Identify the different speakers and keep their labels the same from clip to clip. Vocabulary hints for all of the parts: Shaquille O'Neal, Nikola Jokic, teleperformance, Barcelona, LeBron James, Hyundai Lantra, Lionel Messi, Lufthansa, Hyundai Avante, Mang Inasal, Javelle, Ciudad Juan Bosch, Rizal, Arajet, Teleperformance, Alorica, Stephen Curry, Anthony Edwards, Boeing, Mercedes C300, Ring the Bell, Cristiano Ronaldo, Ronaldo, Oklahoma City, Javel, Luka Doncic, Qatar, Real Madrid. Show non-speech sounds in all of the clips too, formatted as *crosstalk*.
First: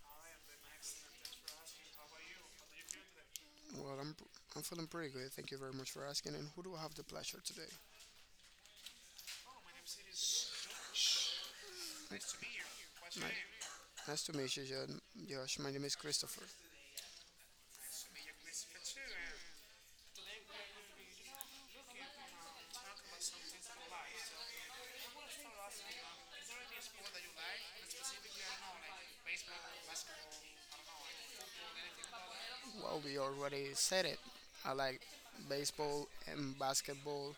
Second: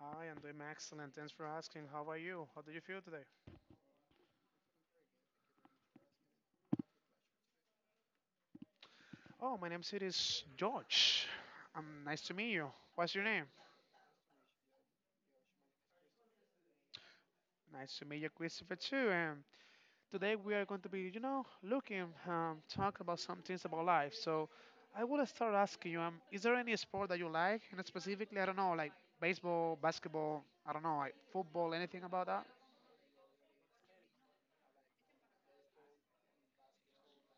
Speaker 1: Hi, I'm doing excellent. Thanks for asking. How are you? How do you feel today?
Speaker 2: Well, I'm feeling pretty good. Thank you very much for asking. And who do I have the pleasure today?
Speaker 1: Oh, my name is George. Nice to meet you. What's your name?
Speaker 2: Nice to meet you, John. Josh. My name is Christopher.
Speaker 1: Nice to meet you, Christopher, too. And today we are going to be, looking, talk about some things about life. So I will start asking you, is there any sport that you like? And specifically, I don't know, like baseball, basketball, I don't know, like football, anything about that?
Speaker 2: Well, we already said it. I like baseball and basketball,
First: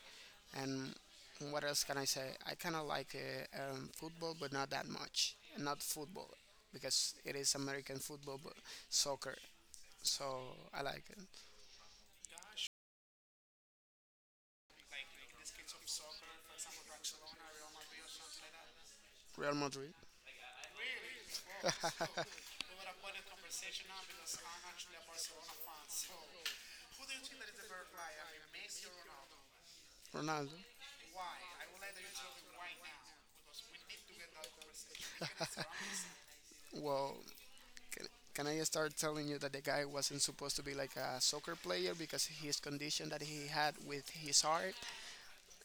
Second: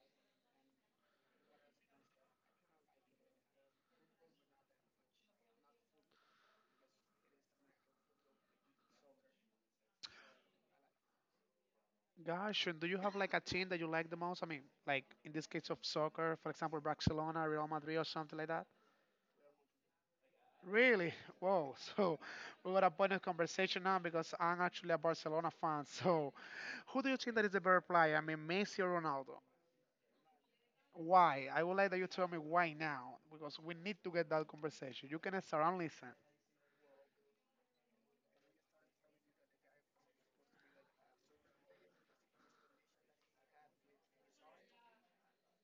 Speaker 2: and what else can I say? I kind of like football, but not that much. Not football because it is American football, but soccer. So I like it.
Speaker 1: Gosh, and do you have like a team that you like the most? I mean, like in this case of soccer, for example, Barcelona, Real Madrid, or something like that?
Speaker 2: Real Madrid,
Speaker 1: Really? Whoa. *laughs* So we got a point of conversation now because I'm actually a Barcelona fan. *laughs* So who do you think that is the better player? I mean, Messi or Ronaldo?
Speaker 2: Ronaldo.
Speaker 1: Why? I would like that you tell me why now because we need to get that conversation. You can start and listen.
Speaker 2: Well, Can, can I start telling you that the guy wasn't supposed to be like a soccer player because his condition that he had with his heart,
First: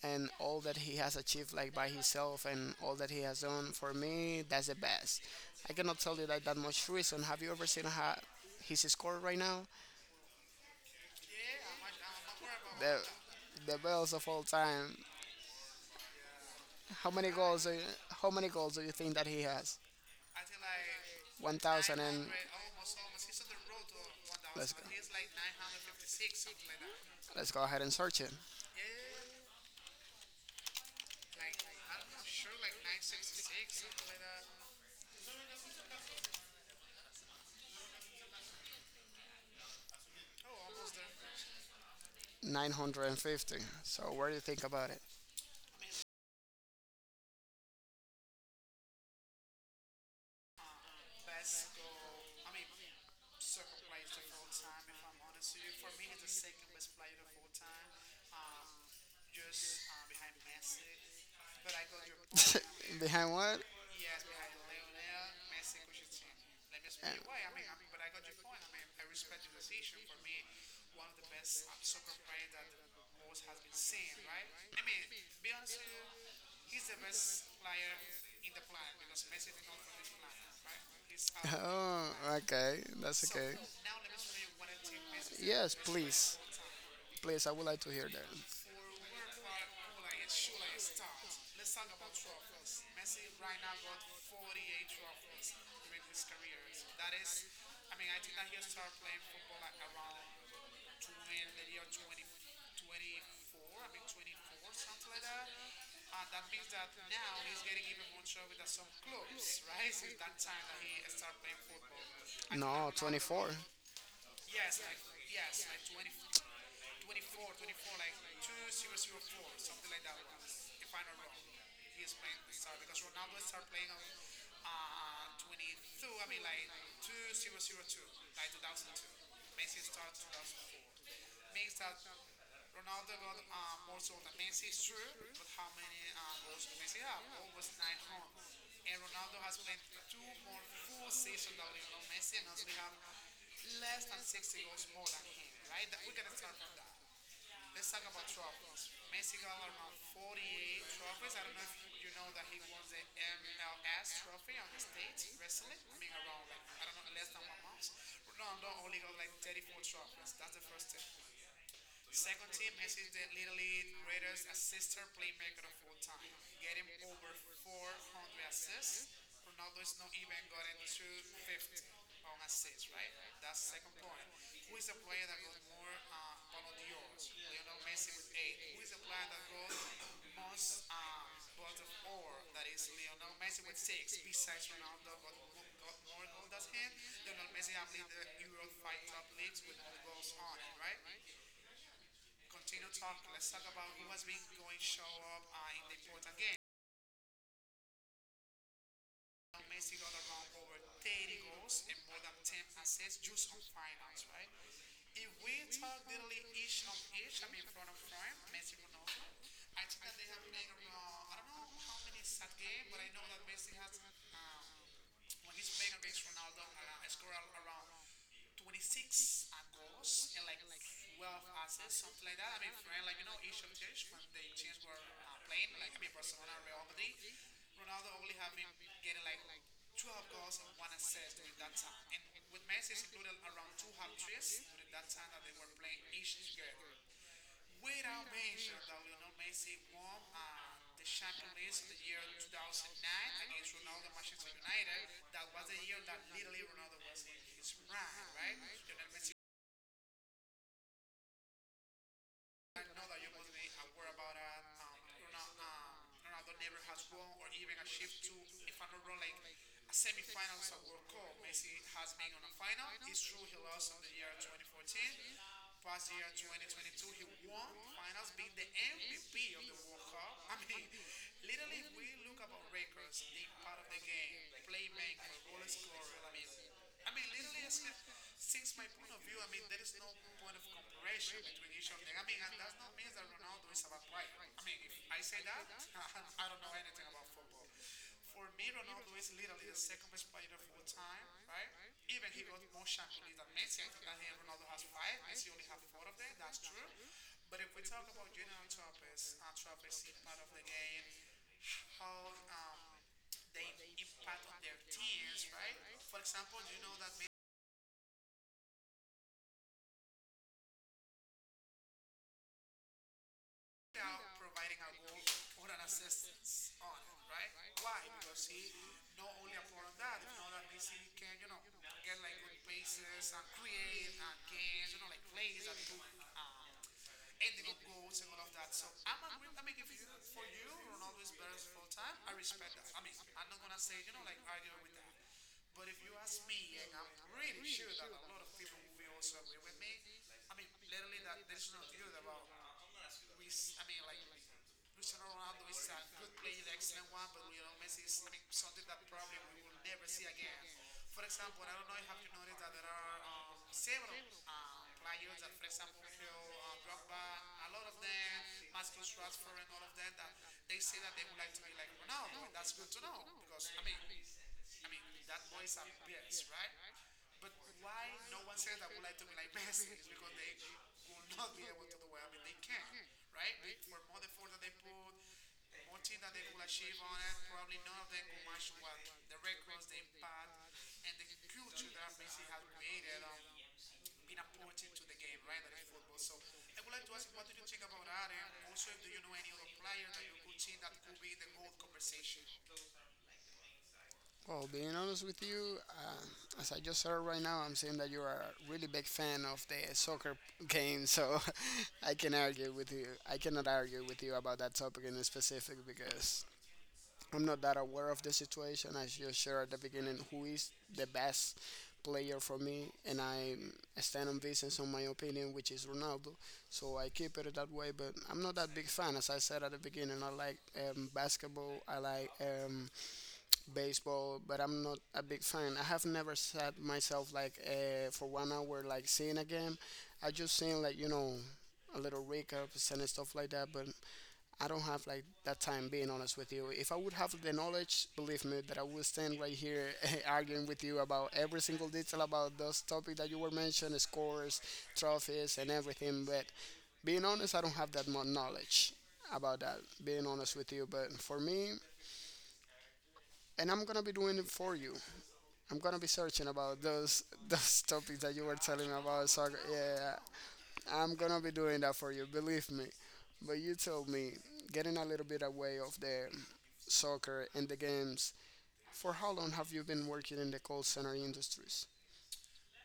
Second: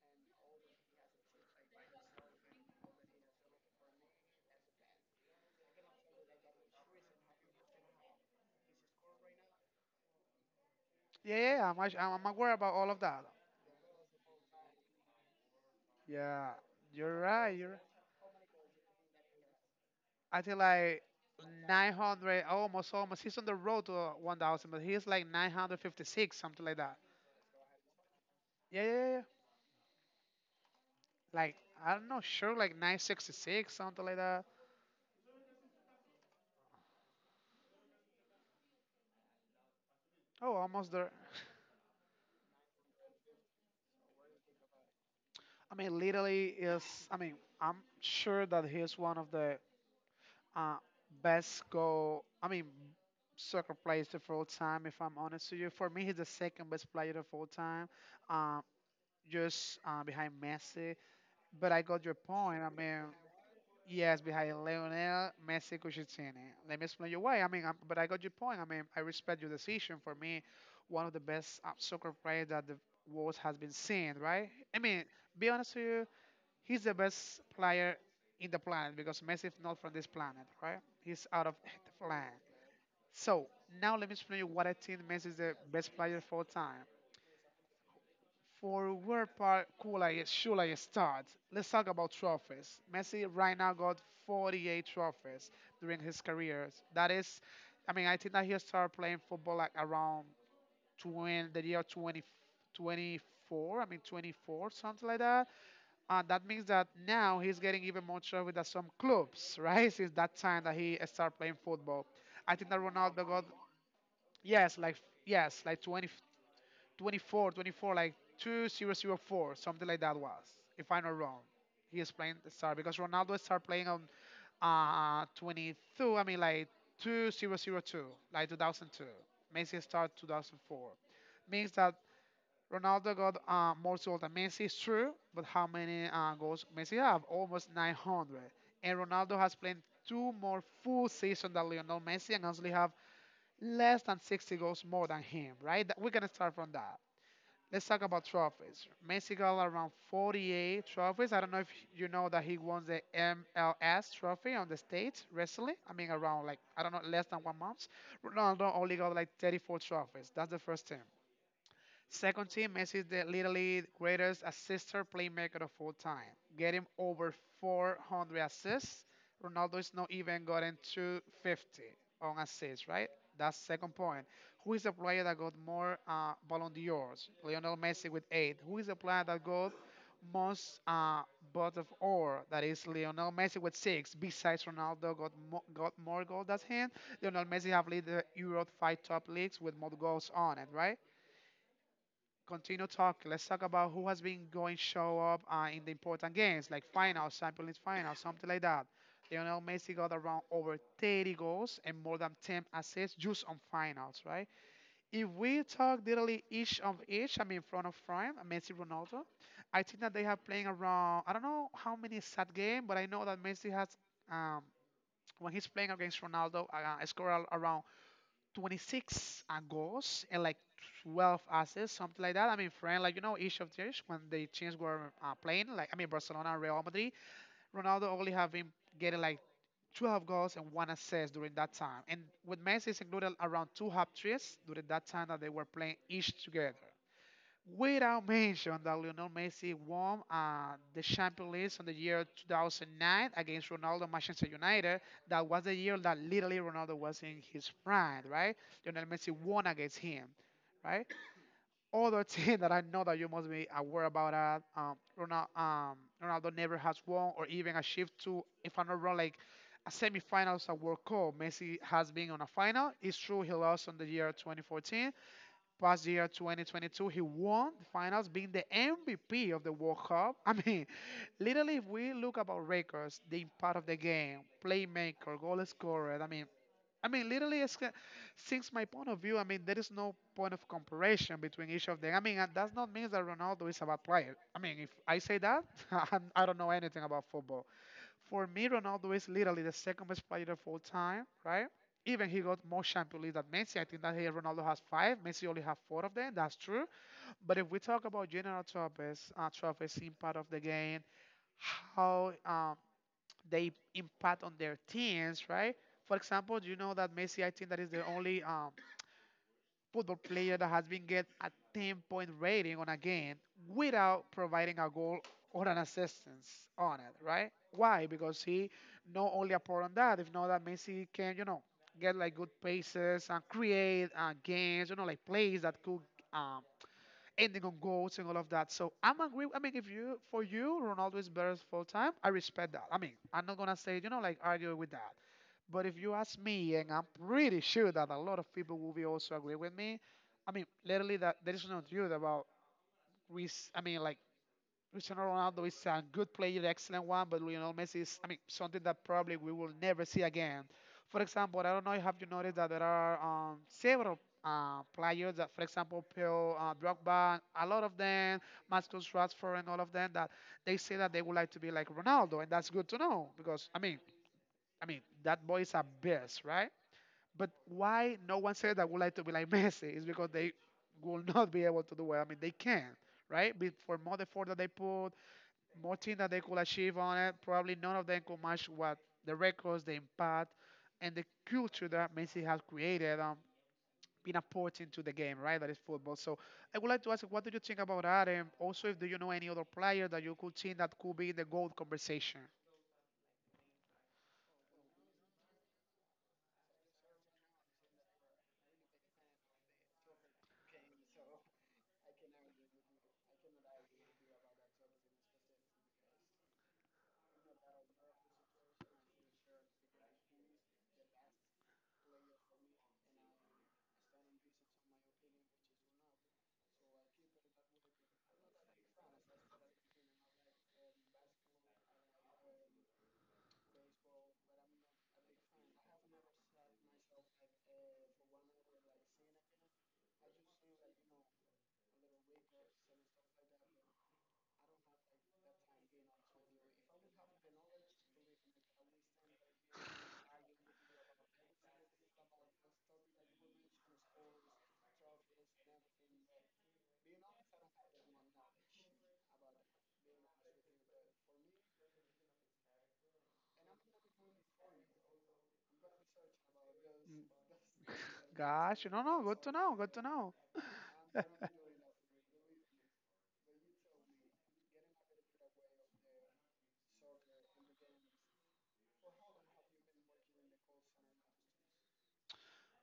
Speaker 2: and all that he has achieved like by himself and all that he has done, for me, that's the best. I cannot tell you that that much reason. Have you ever seen how his score right now?
Speaker 1: Yeah, yeah, yeah. I'm aware about all of
Speaker 2: The
Speaker 1: that.
Speaker 2: the best of all time.
Speaker 1: Yeah,
Speaker 2: How
Speaker 1: you're
Speaker 2: many
Speaker 1: right.
Speaker 2: goals?
Speaker 1: You're right.
Speaker 2: How many goals do you think that he has?
Speaker 1: I think like
Speaker 2: 1,000 and
Speaker 1: 900, almost, almost. He's on the road to 1,000,
Speaker 2: Let's go.
Speaker 1: but he's like 956, something like that.
Speaker 2: Let's go ahead and search it.
Speaker 1: Yeah, yeah, yeah, yeah. Like, I'm not sure, like 966, something like that. Oh, almost there.
Speaker 2: 950. So what do you think about it?
Speaker 1: I mean, literally is. I mean, I'm sure that he's one of the uh, best
Speaker 2: *laughs*
Speaker 1: goal. I mean, soccer players of all time. If I'm honest with you, for me, he's the second best player of all time, uh, just behind Messi. But I got your point. I mean,
Speaker 2: Behind what?
Speaker 1: yes, behind Lionel Messi, Cucitini. Let me explain you why. I mean, I but I got your point. I mean, I respect your decision. For me, one of the best soccer players that the world has been seen. Right? I mean, be honest with you. He's the best player in the planet because Messi is not from this planet, right? He's out
Speaker 2: *laughs*
Speaker 1: of *laughs* the
Speaker 2: Oh,
Speaker 1: planet.
Speaker 2: planet. Okay. That's So
Speaker 1: So now let me explain you what I think Messi is the best player of all time.
Speaker 2: Please, I would like to hear that. Where
Speaker 1: For where part cool I should I start? Let's talk about trophies. Messi right now got 48 trophies during his career. That is, I mean, I think that he started playing football like around 20, the year 2024. I mean 24, something like that, that means that now he's getting even more trouble with some clubs, right? Since that time that he started playing football. I think that
Speaker 2: no,
Speaker 1: Ronaldo got,
Speaker 2: 24.
Speaker 1: yes, like, yes, like 20, 24, 24, like 2004, something like that was, if I'm not wrong. He is playing the star because Ronaldo started playing on 22, I mean, like 2002, like 2002. Messi started 2004. Means that Ronaldo got more goals than Messi, it's true, but how many goals Messi have? Almost 900. And Ronaldo has played two more full seasons than Lionel Messi and actually have less than 60 goals more than him, right? That- We're going to start from that. Let's talk about trophies. Messi got around 48 trophies. I don't know if you know that he won the MLS trophy on the States recently. I mean, around like, I don't know, less than 1 month. Ronaldo only got like 34 trophies. That's the first thing. Second team, Messi is the literally greatest assister playmaker of all time, getting over 400 assists. Ronaldo is not even gotten to 50 on assists, right? That's second point. Who is the player that got more Ballon d'Ors? Lionel Messi with 8. Who is the player that got most Bot of Or? That is Lionel Messi with 6. Besides Ronaldo, got got more goals than him. Lionel Messi have lead the Europe five top leagues with more goals on it, right? Continue talk. Let's talk about who has been going show up in the important games, like finals, Champions League finals, something like that. Lionel Messi got around over 30 goals and more than 10 assists just on finals, right? If we talk literally each of each, I mean front of front, Messi, Ronaldo, I think that they have playing around. I don't know how many sad game, but I know that Messi has um, when he's playing against Ronaldo, scored around 26 goals and like 12 assists, something like that. I mean, friend, like you know, each of theirs when the teams were playing, like I mean, Barcelona, and Real Madrid, Ronaldo only have him getting like 12 goals and one assist during that time, and with Messi, it's included around two hat tricks during that time that they were playing each together. Without mention that Lionel Messi won the Champions League in the year 2009 against Ronaldo Manchester United. That was the year that literally Ronaldo was in his prime, right? Lionel Messi won against him, right? Other *laughs* thing that I know that you must be aware about that Ronaldo never has won or even achieved to, if I'm not wrong, like a semifinals at World Cup. Messi has been on a final. It's true he lost on the year 2014, past year 2022 he won the finals being the MVP of the World Cup. *laughs* I mean, literally if we look about records, the impact of the game, playmaker, goal scorer, I mean, literally since my point of view, I mean there is no point of comparison between each of them. I mean that does not mean that Ronaldo is a bad player. I mean if I say that *laughs* I don't know anything about football. For me, Ronaldo is literally the second best player of all time, right? Even he got more Champions League than Messi. I think that here Ronaldo has 5. Messi only have 4 of them. That's true. But if we talk about general trophies, trophies, impact of the game, how they impact on their teams, right? For example, do you know that Messi? I think that is the only football player that has been get a 10 point rating on a game without providing a goal or an assistance on it, right? Why? Because he not only a part on that, if not that Messi can, you know, get like good paces and create games, you know, like plays that could um, ending on goals and all of that. So I'm agree. I mean, if you for you Ronaldo is better full time, I respect that. I mean, I'm not gonna say you know like argue with that. But if you ask me, and I'm pretty sure that a lot of people will be also agree with me. I mean, literally, that there is no truth about. I mean, like Cristiano Ronaldo is a good player, excellent one, but Lionel Messi is. I mean, something that probably we will never see again. For example, I don't know. If Have you noticed that there are several players that, for example, Pio, Drogba, a lot of them, Marcus Rashford, and all of them that they say that they would like to be like Ronaldo, and that's good to know because I mean, that boy is a beast, right? But why no one said that would like to be like *laughs* Messi is because they will not be able to do it. I mean, they can, right? But for more effort that they put, more things that they could achieve on it, probably none of them could match what the records, the impact, and the culture that Messi has created. Been important to the game, right? That is football. So I would like to ask, what do you think about that? And also, if do you know any other player that you could think that could be in the gold conversation?
Speaker 2: Well, being honest with you, as I just heard right now, I'm seeing that you are a really big fan of the soccer game, so *laughs* I can argue with you. I cannot argue with you about that topic in specific because I'm not that aware of the situation. As you shared at the beginning, who is the best player for me, and I stand on business on my opinion, which is Ronaldo. So I keep it that way, but I'm not that big fan. As I said at the beginning, I like basketball. I like baseball, but I'm not a big fan. I have never sat myself like for 1 hour like seeing a game. I just seen like, you know, a little recaps and stuff like that, but I don't have like that time. Being honest with you, if I would have the knowledge, believe me, that I would stand right here *laughs* arguing with you about every single detail about those topics that you were mentioning, scores, trophies, and everything. But being honest, I don't have that much knowledge about that. Being honest with you, but for me, and I'm gonna be doing it for you. I'm gonna be searching about those *laughs* those topics that
Speaker 1: *laughs*
Speaker 2: you were
Speaker 1: Gosh,
Speaker 2: telling me
Speaker 1: no, no,
Speaker 2: about
Speaker 1: good to
Speaker 2: soccer.
Speaker 1: know, good to
Speaker 2: Yeah,
Speaker 1: know.
Speaker 2: I'm gonna be doing that for you. Believe me. But you told me, getting a little bit away of the soccer and the games. For how long have you been working in the call center industries?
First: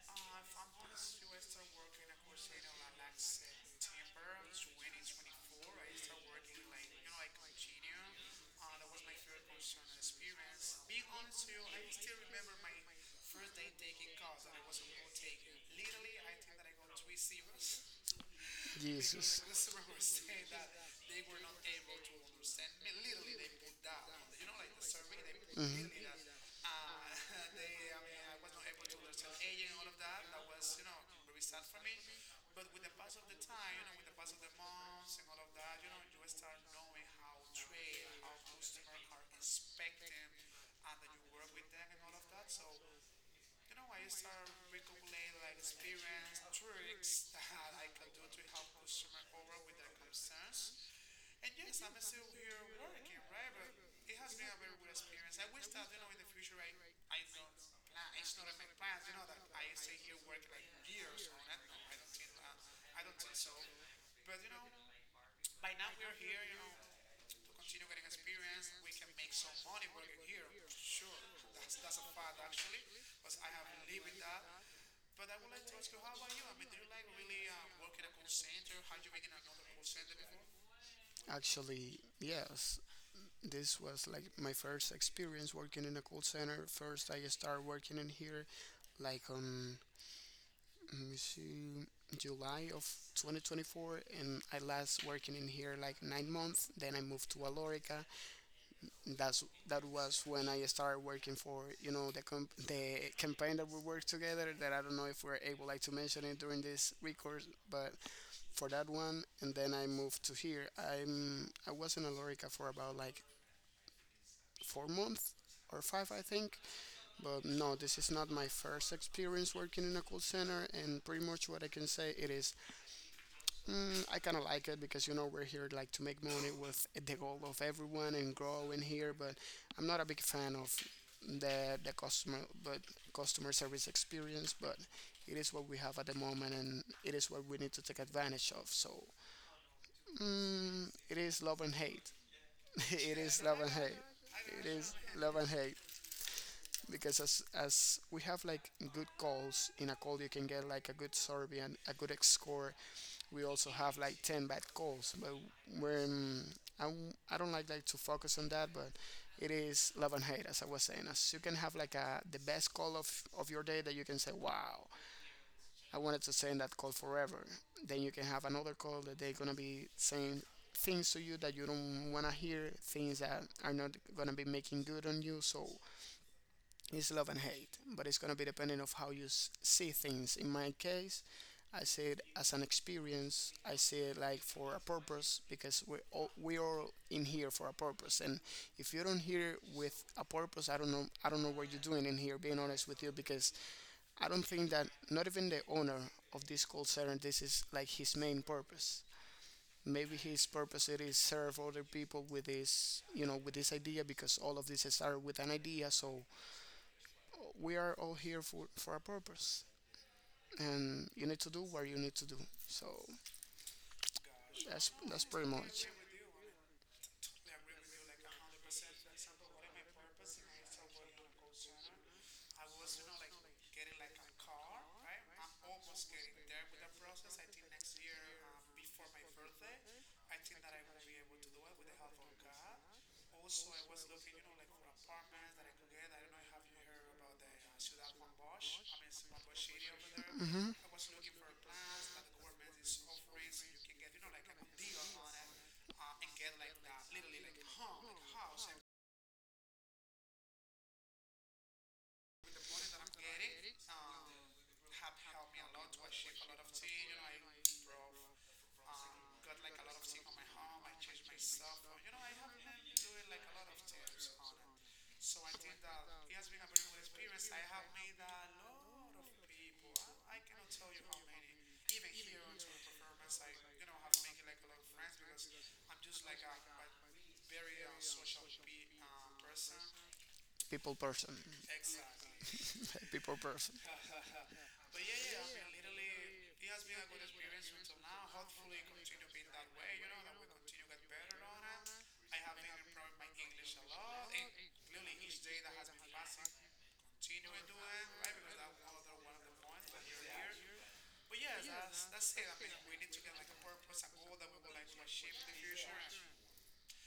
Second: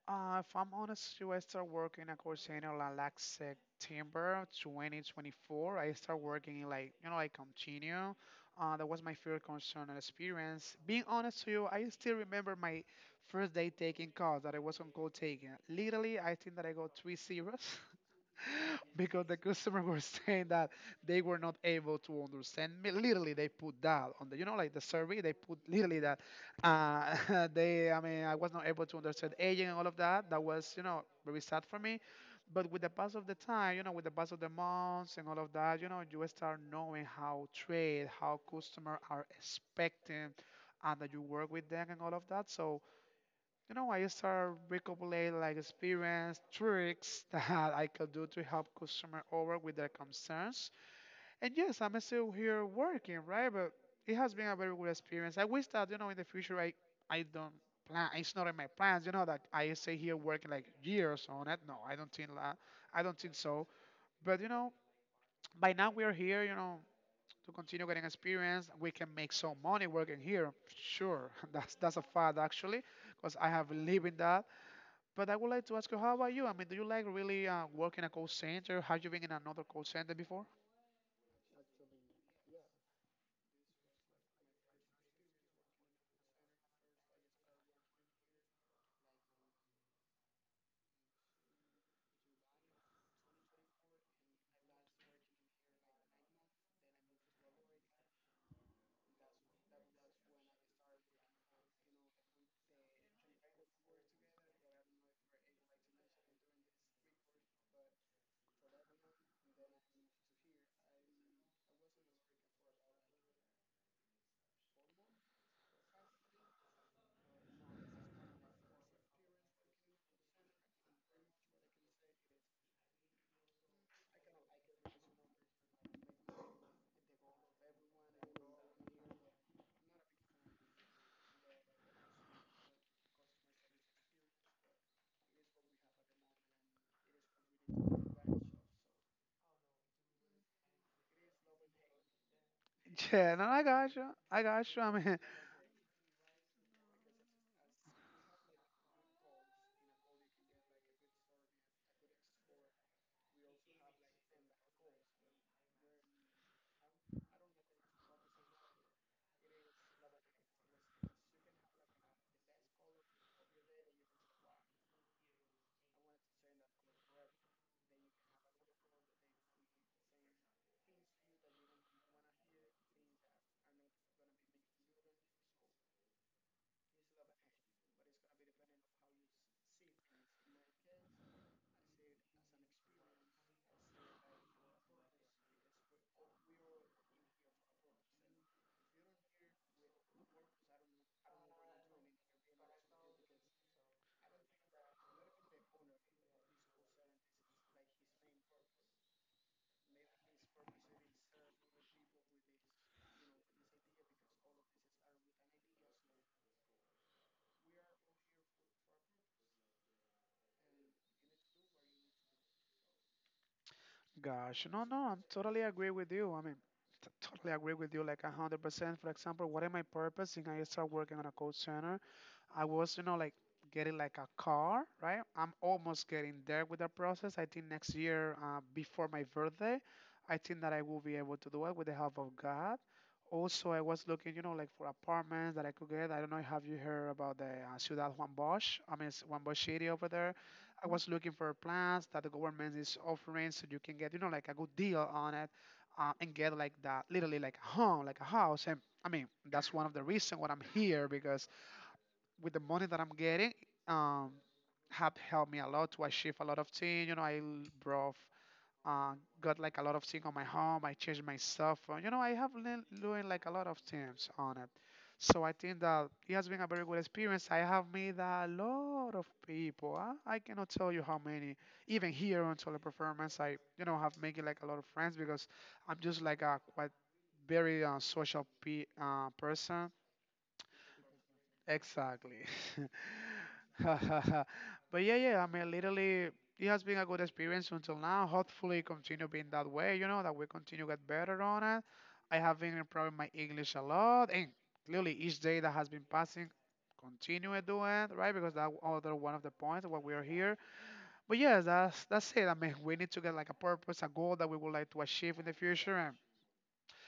Speaker 1: If I'm honest, you, I start working at Corsano like September 2024. I start working in like, you know, I continue. That was my first concern and experience. Being honest to you, I still remember my first day taking calls that I was on call taking. Literally, I think that I got three zeros. *laughs* Because the customer *laughs* was saying that they were not able to understand me. Literally, they put that on the, you know, like the survey. They put literally that *laughs* I
Speaker 2: *laughs*
Speaker 1: mean, I was not able to understand aging and all of that. That was, you know, very sad for me. But with the pass of the time, you know, with the pass of the months and all of that, you know, you start knowing how trade, how customer are expecting, and that you work with them and all of that. So I start recopilate like experience, tricks *laughs* that I could do to help customer over with their concerns. And yes, I'm still here working, right? But it has been a very good experience. I wish that in the future I don't plan. It's not in my plans. You know that I stay here working like years on it. No, I don't think that. I don't think so. But you know, by now we are here. You know. To continue getting experience, we can make some money working here. Sure, *laughs* that's a fact actually, because I have lived in that but I would like to ask you, how about you? I mean, do you like really work in a call center? Have you been in another call center before?
Speaker 2: Actually, yes. This was like my first experience working in a call center. First, I started working in here like on, let me see, July of 2024, and I last working in here like 9 months. Then I moved to Alorica. That was when I started working for, you know, the the campaign that we worked together. That I don't know if we're able like to mention it during this record, but for that one, and then I moved to here. I was in Alorica for about like 4 months or five, I think. But no, this is not my first experience working in a call center, and pretty much what I can say it is, mm, I kind of like it because you know we're here like to make money with the goal of everyone and grow in here But I'm not a big fan of the customer, but customer service experience. But it is what we have at the moment, and it is what we need to take advantage of. So it is love and hate. *laughs*
Speaker 1: *laughs*
Speaker 2: it
Speaker 1: Yeah,
Speaker 2: is
Speaker 1: no,
Speaker 2: love
Speaker 1: I
Speaker 2: and hate.
Speaker 1: got you. I
Speaker 2: It
Speaker 1: got you. I
Speaker 2: is
Speaker 1: mean,
Speaker 2: love and hate. Because as we have like good calls in a call, you can get like a good survey and a good score, we also have like 10 bad calls, but when I don't like to focus on that, but it is love and hate as I was saying, as you can have like a the best call of your day that you can say, wow, I wanted to stay in that call forever. Then you can have another call that they're gonna be saying things to you that you don't wanna hear, things that are not gonna be making good on you, so it's love and hate, but it's gonna be depending of how you see things. In my case, I see it as an experience. I see it like for a purpose because we all in here for a purpose. And if you don't here with a purpose, I don't know. I don't know what you're doing in here. Being honest with you, because I don't think that not even the owner of this call center this is like his main purpose. Maybe his purpose it is serve other people with this, you know, with this idea because all of this started with an idea. So we are all here for a purpose, and you need to do what you need to do. So
Speaker 1: *laughs* gosh, no, no, I'm
Speaker 2: that's pretty
Speaker 1: totally
Speaker 2: much
Speaker 1: agree with you. I mean, totally agree with you, like 100%. For example, what is my purpose? And I start working on a call center. I was, like getting like a car, right? I'm almost getting there with the process. I think next year, before my birthday, I think that I will be able to do it with the help of God. Also, I was looking, like for apartments that I could get. I don't know, have you heard about the Ciudad Juan Bosch? I mean, it's Juan Bosch City over there. I was looking for plans that the government is offering so you can get, like a good deal on it and get like that, literally like a home, like a house. And I mean, that's one of the reasons why I'm here because with the money that I'm getting, um, have helped me a lot to achieve a lot of things. You know, I brought, uh, got like a lot of things on my home. I changed my cell phone. You know, I have learned doing like a lot of things on it. So I think that it has been a very good experience. I have made a lot of people. I cannot tell you how many. Even here on Solo Performance, I have made like a lot of friends because I'm just like a quite very social person.
Speaker 2: people person,
Speaker 1: Exactly.
Speaker 2: *laughs*
Speaker 1: *laughs*
Speaker 2: people person.
Speaker 1: *laughs* but yeah, yeah, I mean, literally, it has been a good experience until now. Hopefully, continue being that way. You know that we continue get better on it. I have been improving my English a lot, and clearly, each day that has been passing, continue it doing it, right? Because that other one of the points why we are here. But yes, that's it. I mean, we need to get like a purpose, a goal that we would like to achieve in the future,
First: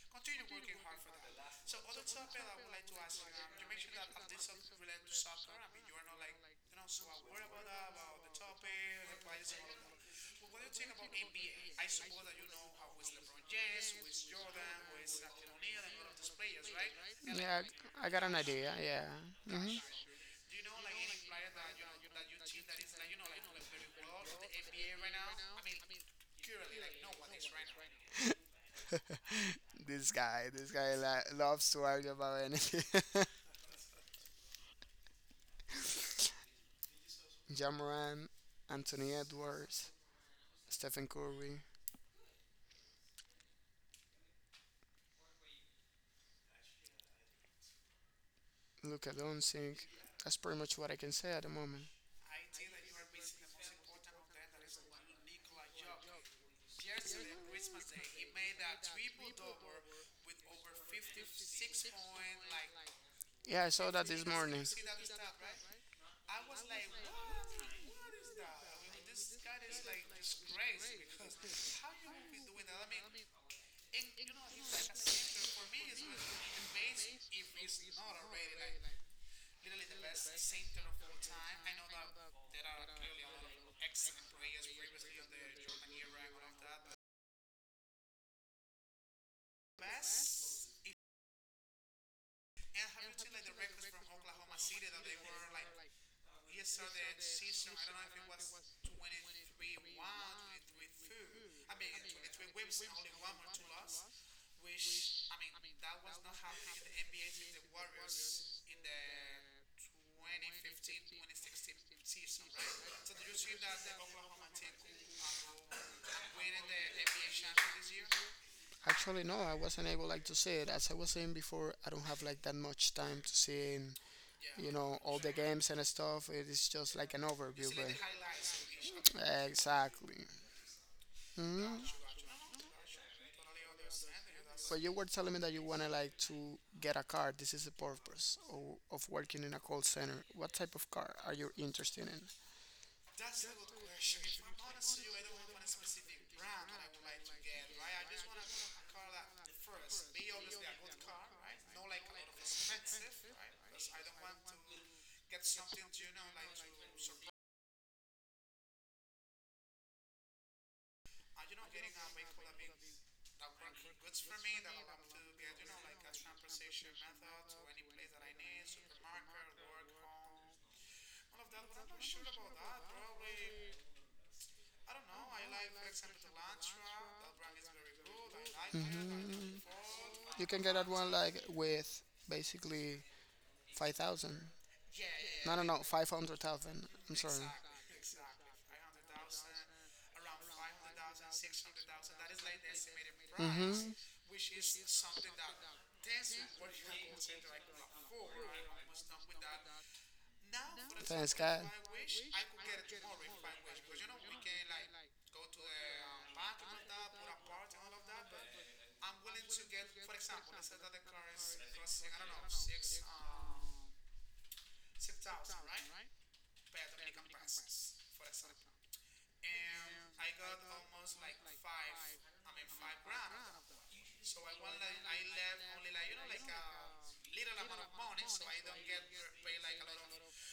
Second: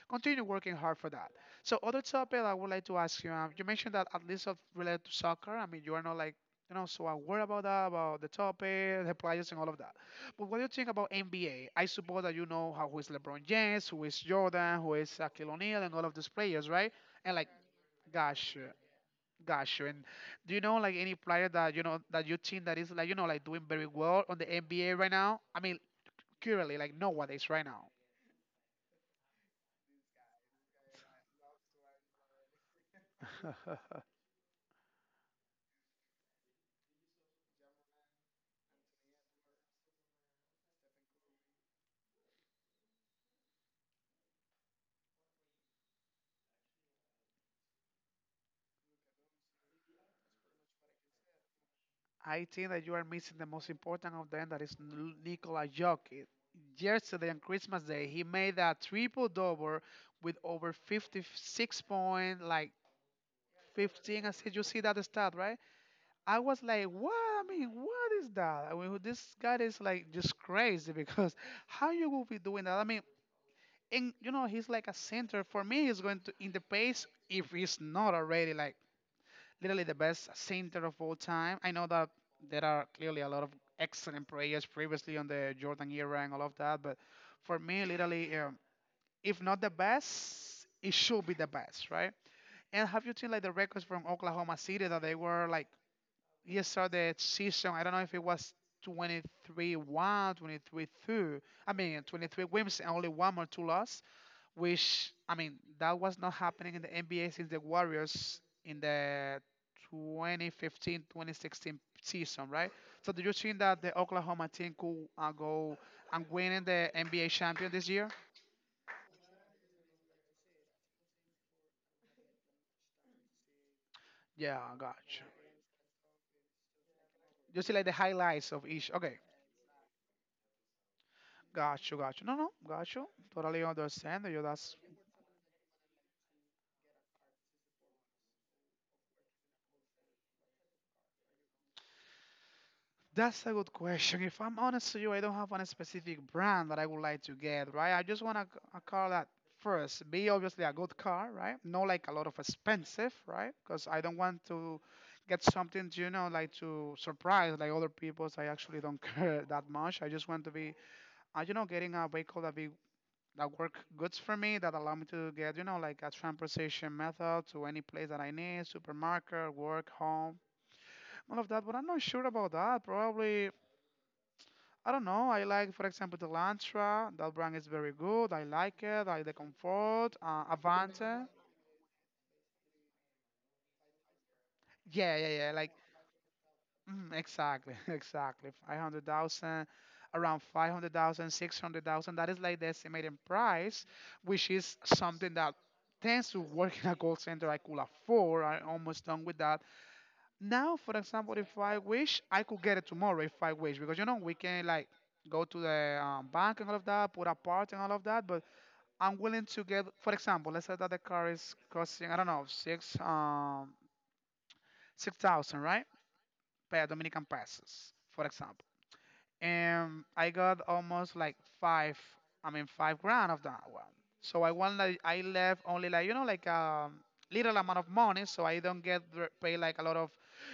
Speaker 1: continue working hard for that. So other topic I would like to ask you, you mentioned that at least of related to soccer, I mean you are not like so aware about that, about the topic, the players and all of that. But what do you think about NBA? I suppose that you know how who is LeBron James, who is Jordan, who is Shaquille O'Neal, and all of these players, right? And like
Speaker 2: Yeah, I got an
Speaker 1: gosh.
Speaker 2: idea. Yeah. Hmm.
Speaker 1: Gosh, and do you know like any player that that you think that is like like doing very well on the NBA right now? I mean, currently, like nowadays, right now.
Speaker 2: *laughs* This guy loves to argue about anything. *laughs* Jamoran, Anthony Edwards, Stephen Curry, Luka Doncic. That's pretty much what I can say at the moment.
Speaker 1: I think that you are missing the most important of them, that is Nikola Jokic. Yesterday on Christmas Day, he made a triple double with over 56 points, like
Speaker 2: Yeah, I saw that this
Speaker 1: 15 assists. You
Speaker 2: morning.
Speaker 1: see that stat, right? I was like, what? I mean, what is that? I mean, this guy is like just crazy because *laughs* how you will be doing that? I mean, and he's like a center. For me, he's going to in the pace if he's not already like literally the best center of all time. I know that there are clearly a lot of excellent players previously on the Jordan era and all of that, but for me, literally, if not the best, it should be the best, right? And have you seen like the records from Oklahoma City that they were like, yes, sir, the season, I don't know if it was 23-1, 23-2, I mean, 23 wins and only one or two loss which I mean that was not happening in the NBA since the Warriors in the 2015-2016 season, right? So do you think that the Oklahoma team could go and win in the NBA champion this year?
Speaker 2: Actually, no, I wasn't able like to see it. As I was saying before, I don't have like that much time to see in,
Speaker 1: Yeah,
Speaker 2: you know, all
Speaker 1: gotcha.
Speaker 2: the games and stuff. It is just like an
Speaker 1: You see
Speaker 2: overview,
Speaker 1: like
Speaker 2: but
Speaker 1: the highlights of each. Okay,
Speaker 2: exactly.
Speaker 1: gotcha,
Speaker 2: Hmm.
Speaker 1: gotcha. No, no, gotcha. Totally understand. You
Speaker 2: But you were telling me that you wanna like to get a car. This is the purpose of working in a call center. What type of car are you interested in?
Speaker 1: that's a good question. If I'm honest to you, I don't have one specific brand that I would like to get, right? I just want a car that first be obviously a good car, right? Not like a lot of expensive, right? Because I don't want to get something, like to surprise like other people's. I actually don't *laughs* care that much. I just want to be, getting a vehicle that be that work goods for me that allow me to get, like a transportation method to any place that I need, supermarket, work, home all of that, but I'm not sure about that. Probably I don't know. I like, for example, the Lantra. That brand is very good. I like it. I like the
Speaker 2: Hmm.
Speaker 1: Comfort,
Speaker 2: You can get that one
Speaker 1: Avante.
Speaker 2: like with basically 5,000.
Speaker 1: Yeah, yeah, yeah.
Speaker 2: No, no,
Speaker 1: Like,
Speaker 2: no. 500,000. I'm
Speaker 1: exactly, *laughs* exactly. 500,000, around 500,000, 600,000. That is like the estimated price,
Speaker 2: Mhm.
Speaker 1: which is something that tends to work in a call center I could afford. I'm almost done with that. Now, for example, if I wish, I could get it tomorrow if I wish, because we can like go to the bank and all of that, put a part and all of that, but I'm willing to get, for example, let's say that the car is costing, I don't know, 6,000, right? Per Dominican pesos, for example and I got almost like five. I mean, 5 grand of that one. So I want like I left only like like a little amount of money, so I don't get pay like a lot of,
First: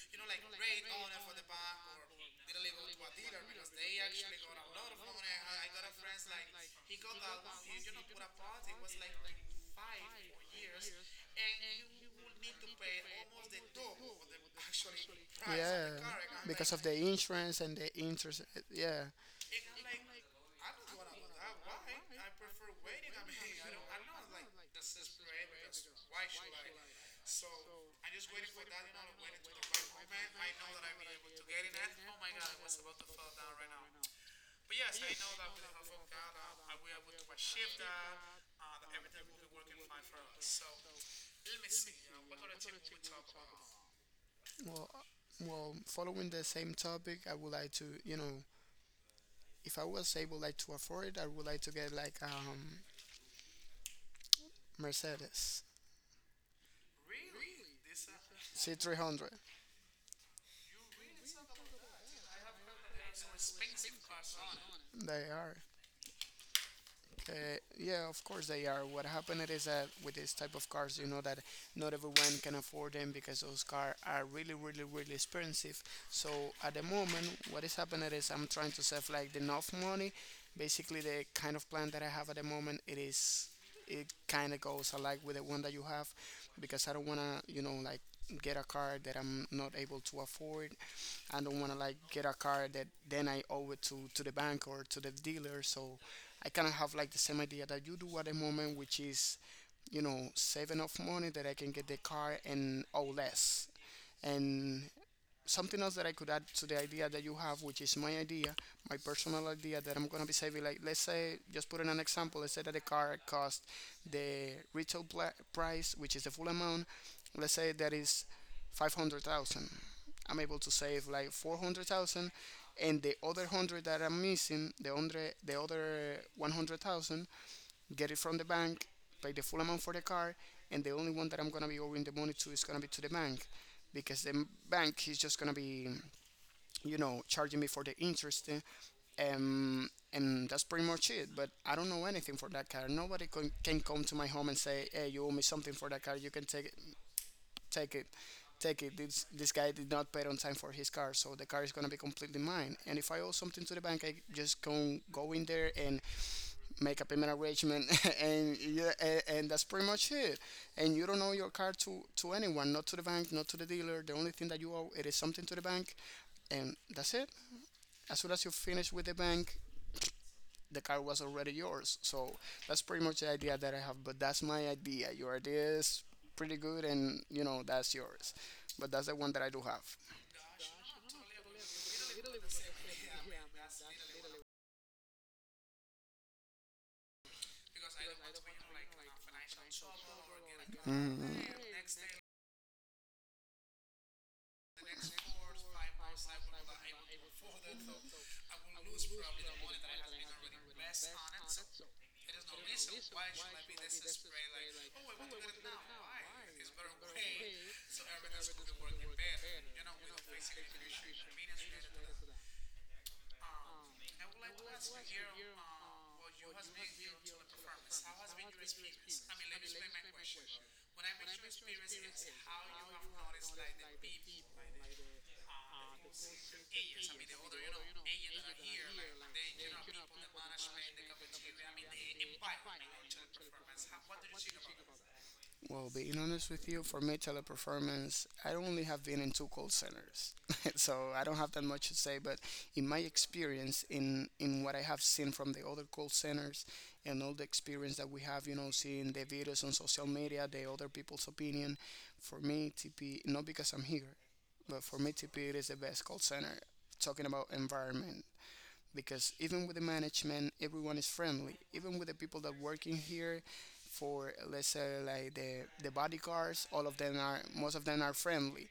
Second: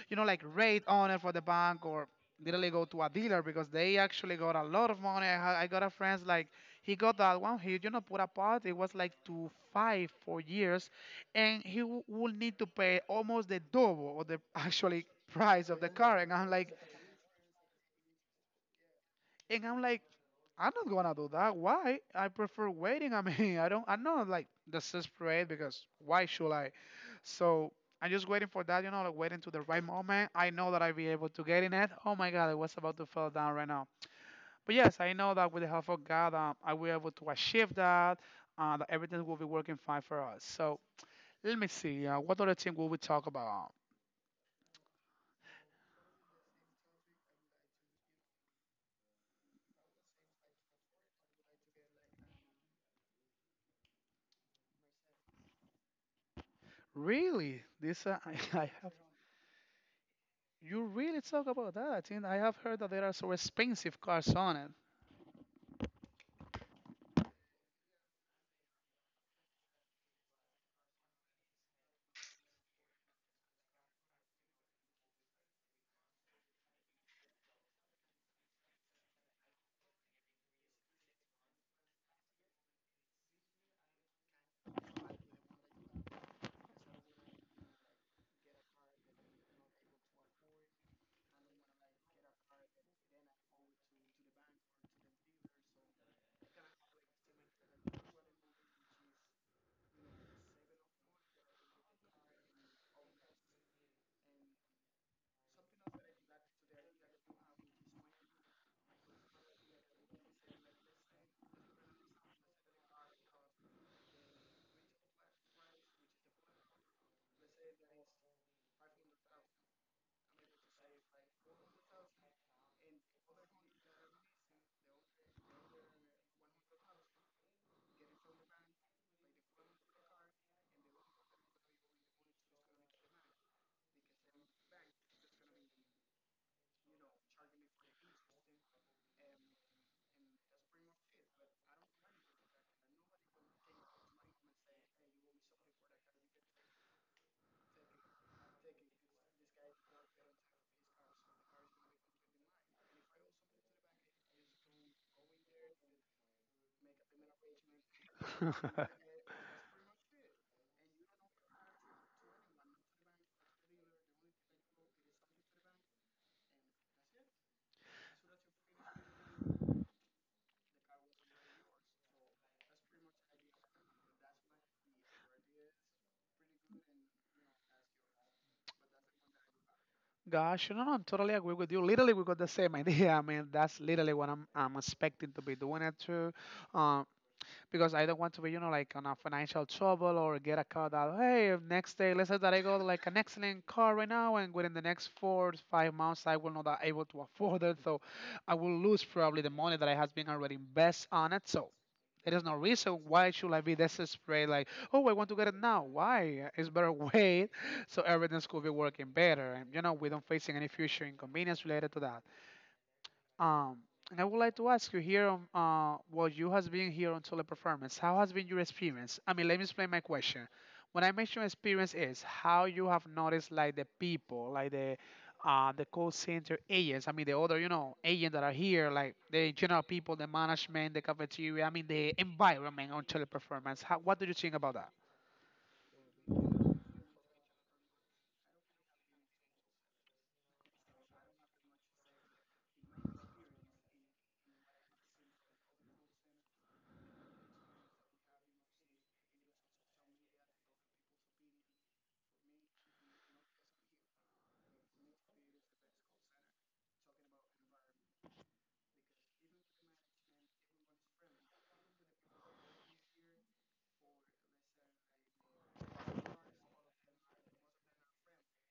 Speaker 1: like rate on it for the bank or literally go to a dealer because they actually got a lot of money. I got a friend like he got that one. He put apart. It was like two five four years, and he will need to pay almost the double or the *laughs* actually price of
Speaker 2: Yeah,
Speaker 1: the car. And I'm
Speaker 2: because
Speaker 1: like
Speaker 2: of like, the insurance and the interest. Yeah.
Speaker 1: and I'm like I'm not gonna do that. Why? I prefer waiting. I mean, *laughs* I don't. I'm not like desperate because why should I? So I'm just waiting for that. You know, like waiting to the right moment. I know that I'll be able to get in it. Oh my God, I was about to fall down right now. But yes, I know that with the help of God, I will be able to achieve that. That everything will be working fine for us. So let me see. What other thing will we talk about?
Speaker 2: Well, well, following the same topic, I would like to, you know, if I was able like to afford it, I would like to get like Mercedes
Speaker 1: Really, this *laughs* I have.
Speaker 2: C300.
Speaker 1: You really talk about that? I think I have heard that there are so expensive cars on it.
Speaker 2: They are Uh, yeah, of course they are. What happened is that with this type of cars, you know that not everyone can afford them because those cars are really, really, really expensive. So at the moment, what is happening is I'm trying to save like the enough money. Basically, the kind of plan that I have at the moment, it is it kind of goes alike with the one that you have because I don't want to, you know, like get a car that I'm not able to afford. I don't want to like get a car that then I owe it to the bank or to the dealer. So I kind of have like the same idea that you do at the moment, which is, you know, save enough money that I can get the car and owe less. And something else that I could add to the idea that you have, which is my idea, my personal idea that I'm gonna be saving. Like, let's say, just put in an example. Let's say that the car cost the retail price, which is the full amount. Let's say that is 500,000. I'm able to save like 400,000, and the other 100 that I'm missing, the other 100,000, get it from the bank, pay the full amount for the car, and the only one that I'm gonna be owing the money to is gonna be to the bank, because the bank is just gonna be, you know, charging me for the interest, and that's pretty much it. But I don't know anything for that car. Nobody can come to my home and say, "Hey, you owe me something for that car. You can take it, take it." Take it. This guy did not pay on time for his car, so the car is gonna be completely mine. And if I owe something to the bank, I just can go in there and make a payment arrangement, *laughs* and yeah, and that's pretty much it. And you don't owe your car to anyone, not to the bank, not to the dealer. The only thing that you owe it is something to the bank, and that's it. As soon as you finish with the bank, the car was already yours. So that's pretty much the idea that I have. But that's my idea. Your idea is pretty good, and you know that's yours. But that's the one that I do have.
Speaker 1: Gosh, no, no, I'm totally agree with you. Literally, we got the same idea. *laughs* I mean, that's literally what I'm expecting to be doing it too, um, because I don't want to be, like on a financial trouble or get a car that hey, next day, let's say that I got like an excellent car right now, and within the next 4 5 months, I will not be able to *laughs* afford it, so I will lose probably the money that I has been already invest on it. So there is no reason why should I be desperate. Like, oh, I want to get it now. Why? It's better *laughs* wait, so everything could be working better. We don't facing any future inconvenience related to that. Um, and I would like to ask you here on well, you has been here on Teleperformance. How has been your experience? I mean, let me explain my question. When I mention experience, is how you have noticed like the people, like the call center agents. I mean, the other agents that are here, like the general people, the management, the cafeteria. I mean, the environment on Teleperformance. How, what do you think about that?
Speaker 2: Well, being honest with you, for me, teleperformance, I only have been in two call centers, *laughs* so I don't have that much to say. But in my experience, in what I have seen from the other call centers, and all the experience that we have, you know, seeing the videos on social media, the other people's opinion, for me, TP, not because I'm here, but for me, TP, it is the best call center. Talking about environment because even with the management, everyone is friendly. Even with the people that working here for let's say like the bodyguards, all of them are most of them are friendly.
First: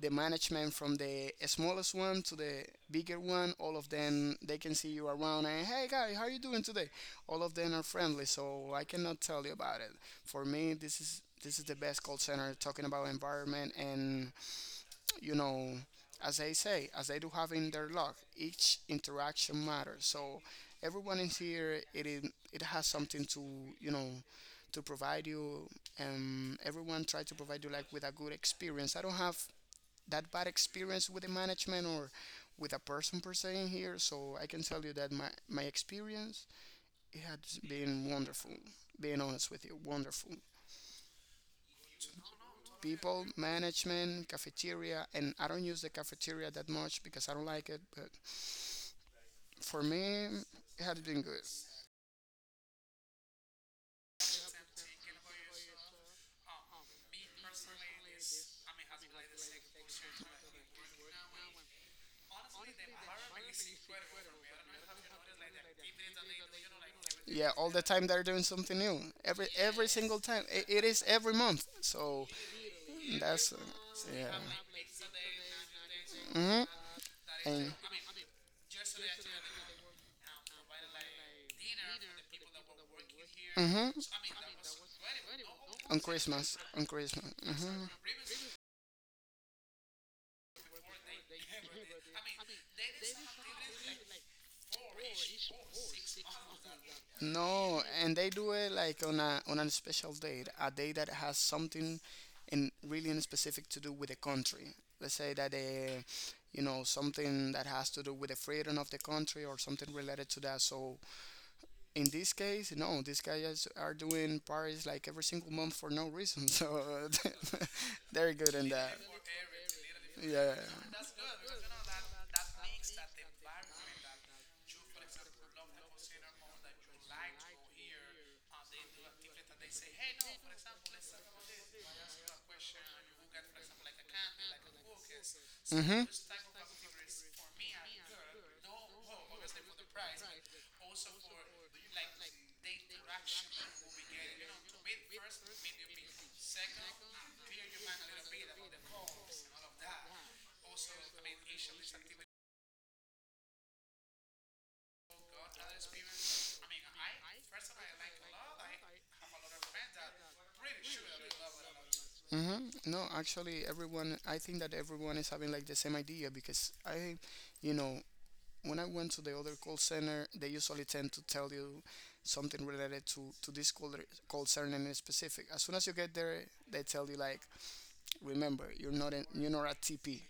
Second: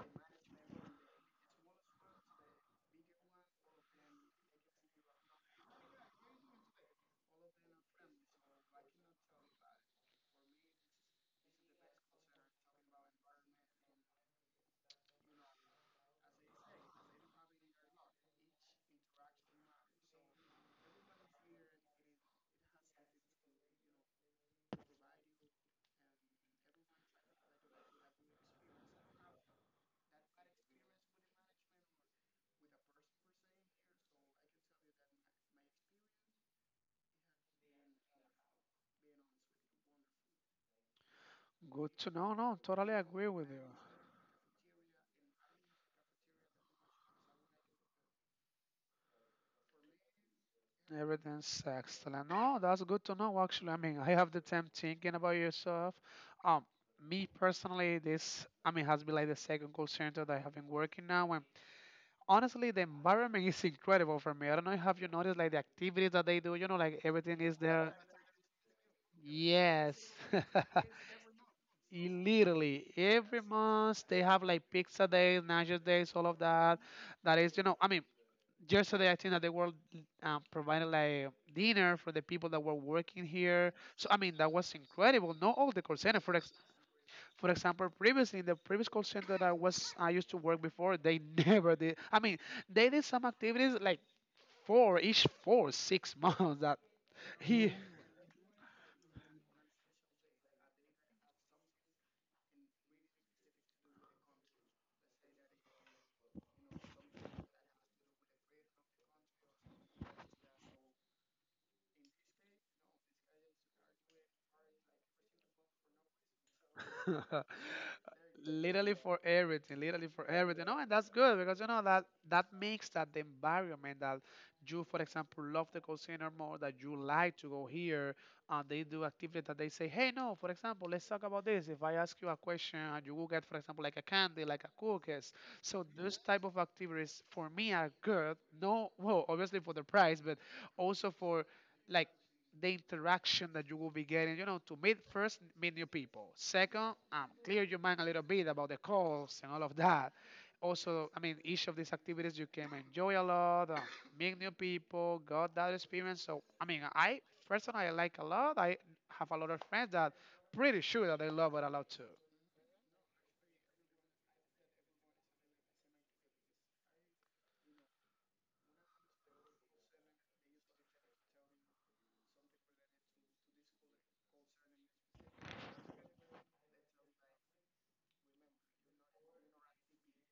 Speaker 2: The management from the smallest one to the bigger one, all of them they can see you around and hey guy, how are you doing today? All of them are friendly, so I cannot tell you about it. For me, this is the best call center talking about environment and you know, as they say, as they do have in their log, each interaction matters. So everyone in here, it has something to you know to provide you. Everyone try to provide you like with a good experience. I don't have that bad experience with the management or with a person per se in here, so I can tell you that my experience it has been wonderful. Being honest with you, wonderful
Speaker 1: Good to know. No, totally
Speaker 2: people,
Speaker 1: agree with you.
Speaker 2: management, cafeteria. And I don't use the cafeteria that much because I don't like it, but for me it has been good.
Speaker 1: Everything's excellent. No, that's good to know. Actually, I mean, I have the time thinking about yourself. Um, Me personally, this has been like the second call center that I have been working now. And honestly, the environment *laughs* is incredible for me. I don't know if have you noticed like the activities that they do. You know, like everything
Speaker 2: Yeah,
Speaker 1: is
Speaker 2: all the
Speaker 1: there.
Speaker 2: time they're doing something new. Every
Speaker 1: Yes,
Speaker 2: single time it,
Speaker 1: *laughs*
Speaker 2: it is every month. So
Speaker 1: Literally every
Speaker 2: that's
Speaker 1: month they
Speaker 2: yeah.
Speaker 1: have like pizza days, nacho days, all of
Speaker 2: hmm
Speaker 1: that. That is,
Speaker 2: and
Speaker 1: yesterday I think that they were providing like dinner for the people that were working here,
Speaker 2: hmm
Speaker 1: so I mean that was incredible, not all the call
Speaker 2: on
Speaker 1: center
Speaker 2: Christmas, on Christmas.
Speaker 1: for example, previously in the previous call center that I used to work before, they *laughs* never did. I mean, they did some activities like for each for six *laughs* months. That he
Speaker 2: No, and they do it like on a special date, a day that has something in really in specific to do with the country. Let's say that you know something that has to do with the freedom of the country or something related to that. So in this case, no, these guys are doing parties like every single month for no reason. *laughs* So
Speaker 1: *laughs*
Speaker 2: *laughs* they're good in
Speaker 1: Literally
Speaker 2: that.
Speaker 1: for everything, literally for
Speaker 2: Yeah.
Speaker 1: everything. No, and that's good because you know that that makes that the environment, that you for example love the call center more, that you like to go here. And they do activities that they say, hey, no, for example, let's talk about this. If I ask you a question and you will get, for example, like a candy, like a cookies. So those type of activities for me are good. No, well, obviously for the price, but also for like the interaction that you will be getting, you know, to meet first, meet new people. Second, clear your mind a little bit about the calls and all of that. Also, I mean, each of these activities you can enjoy a lot, meet new people, got that experience. So, I mean, I personally I like a lot. I have a lot of friends that pretty sure that they love it a lot too.
Speaker 2: Mm-hmm. No, actually, everyone. I think that everyone is having like the same idea because I, you know, when I went to the other call center, they usually tend to tell you something related to this call center in specific. As soon as you get there, they tell you like, remember, you're not a TP,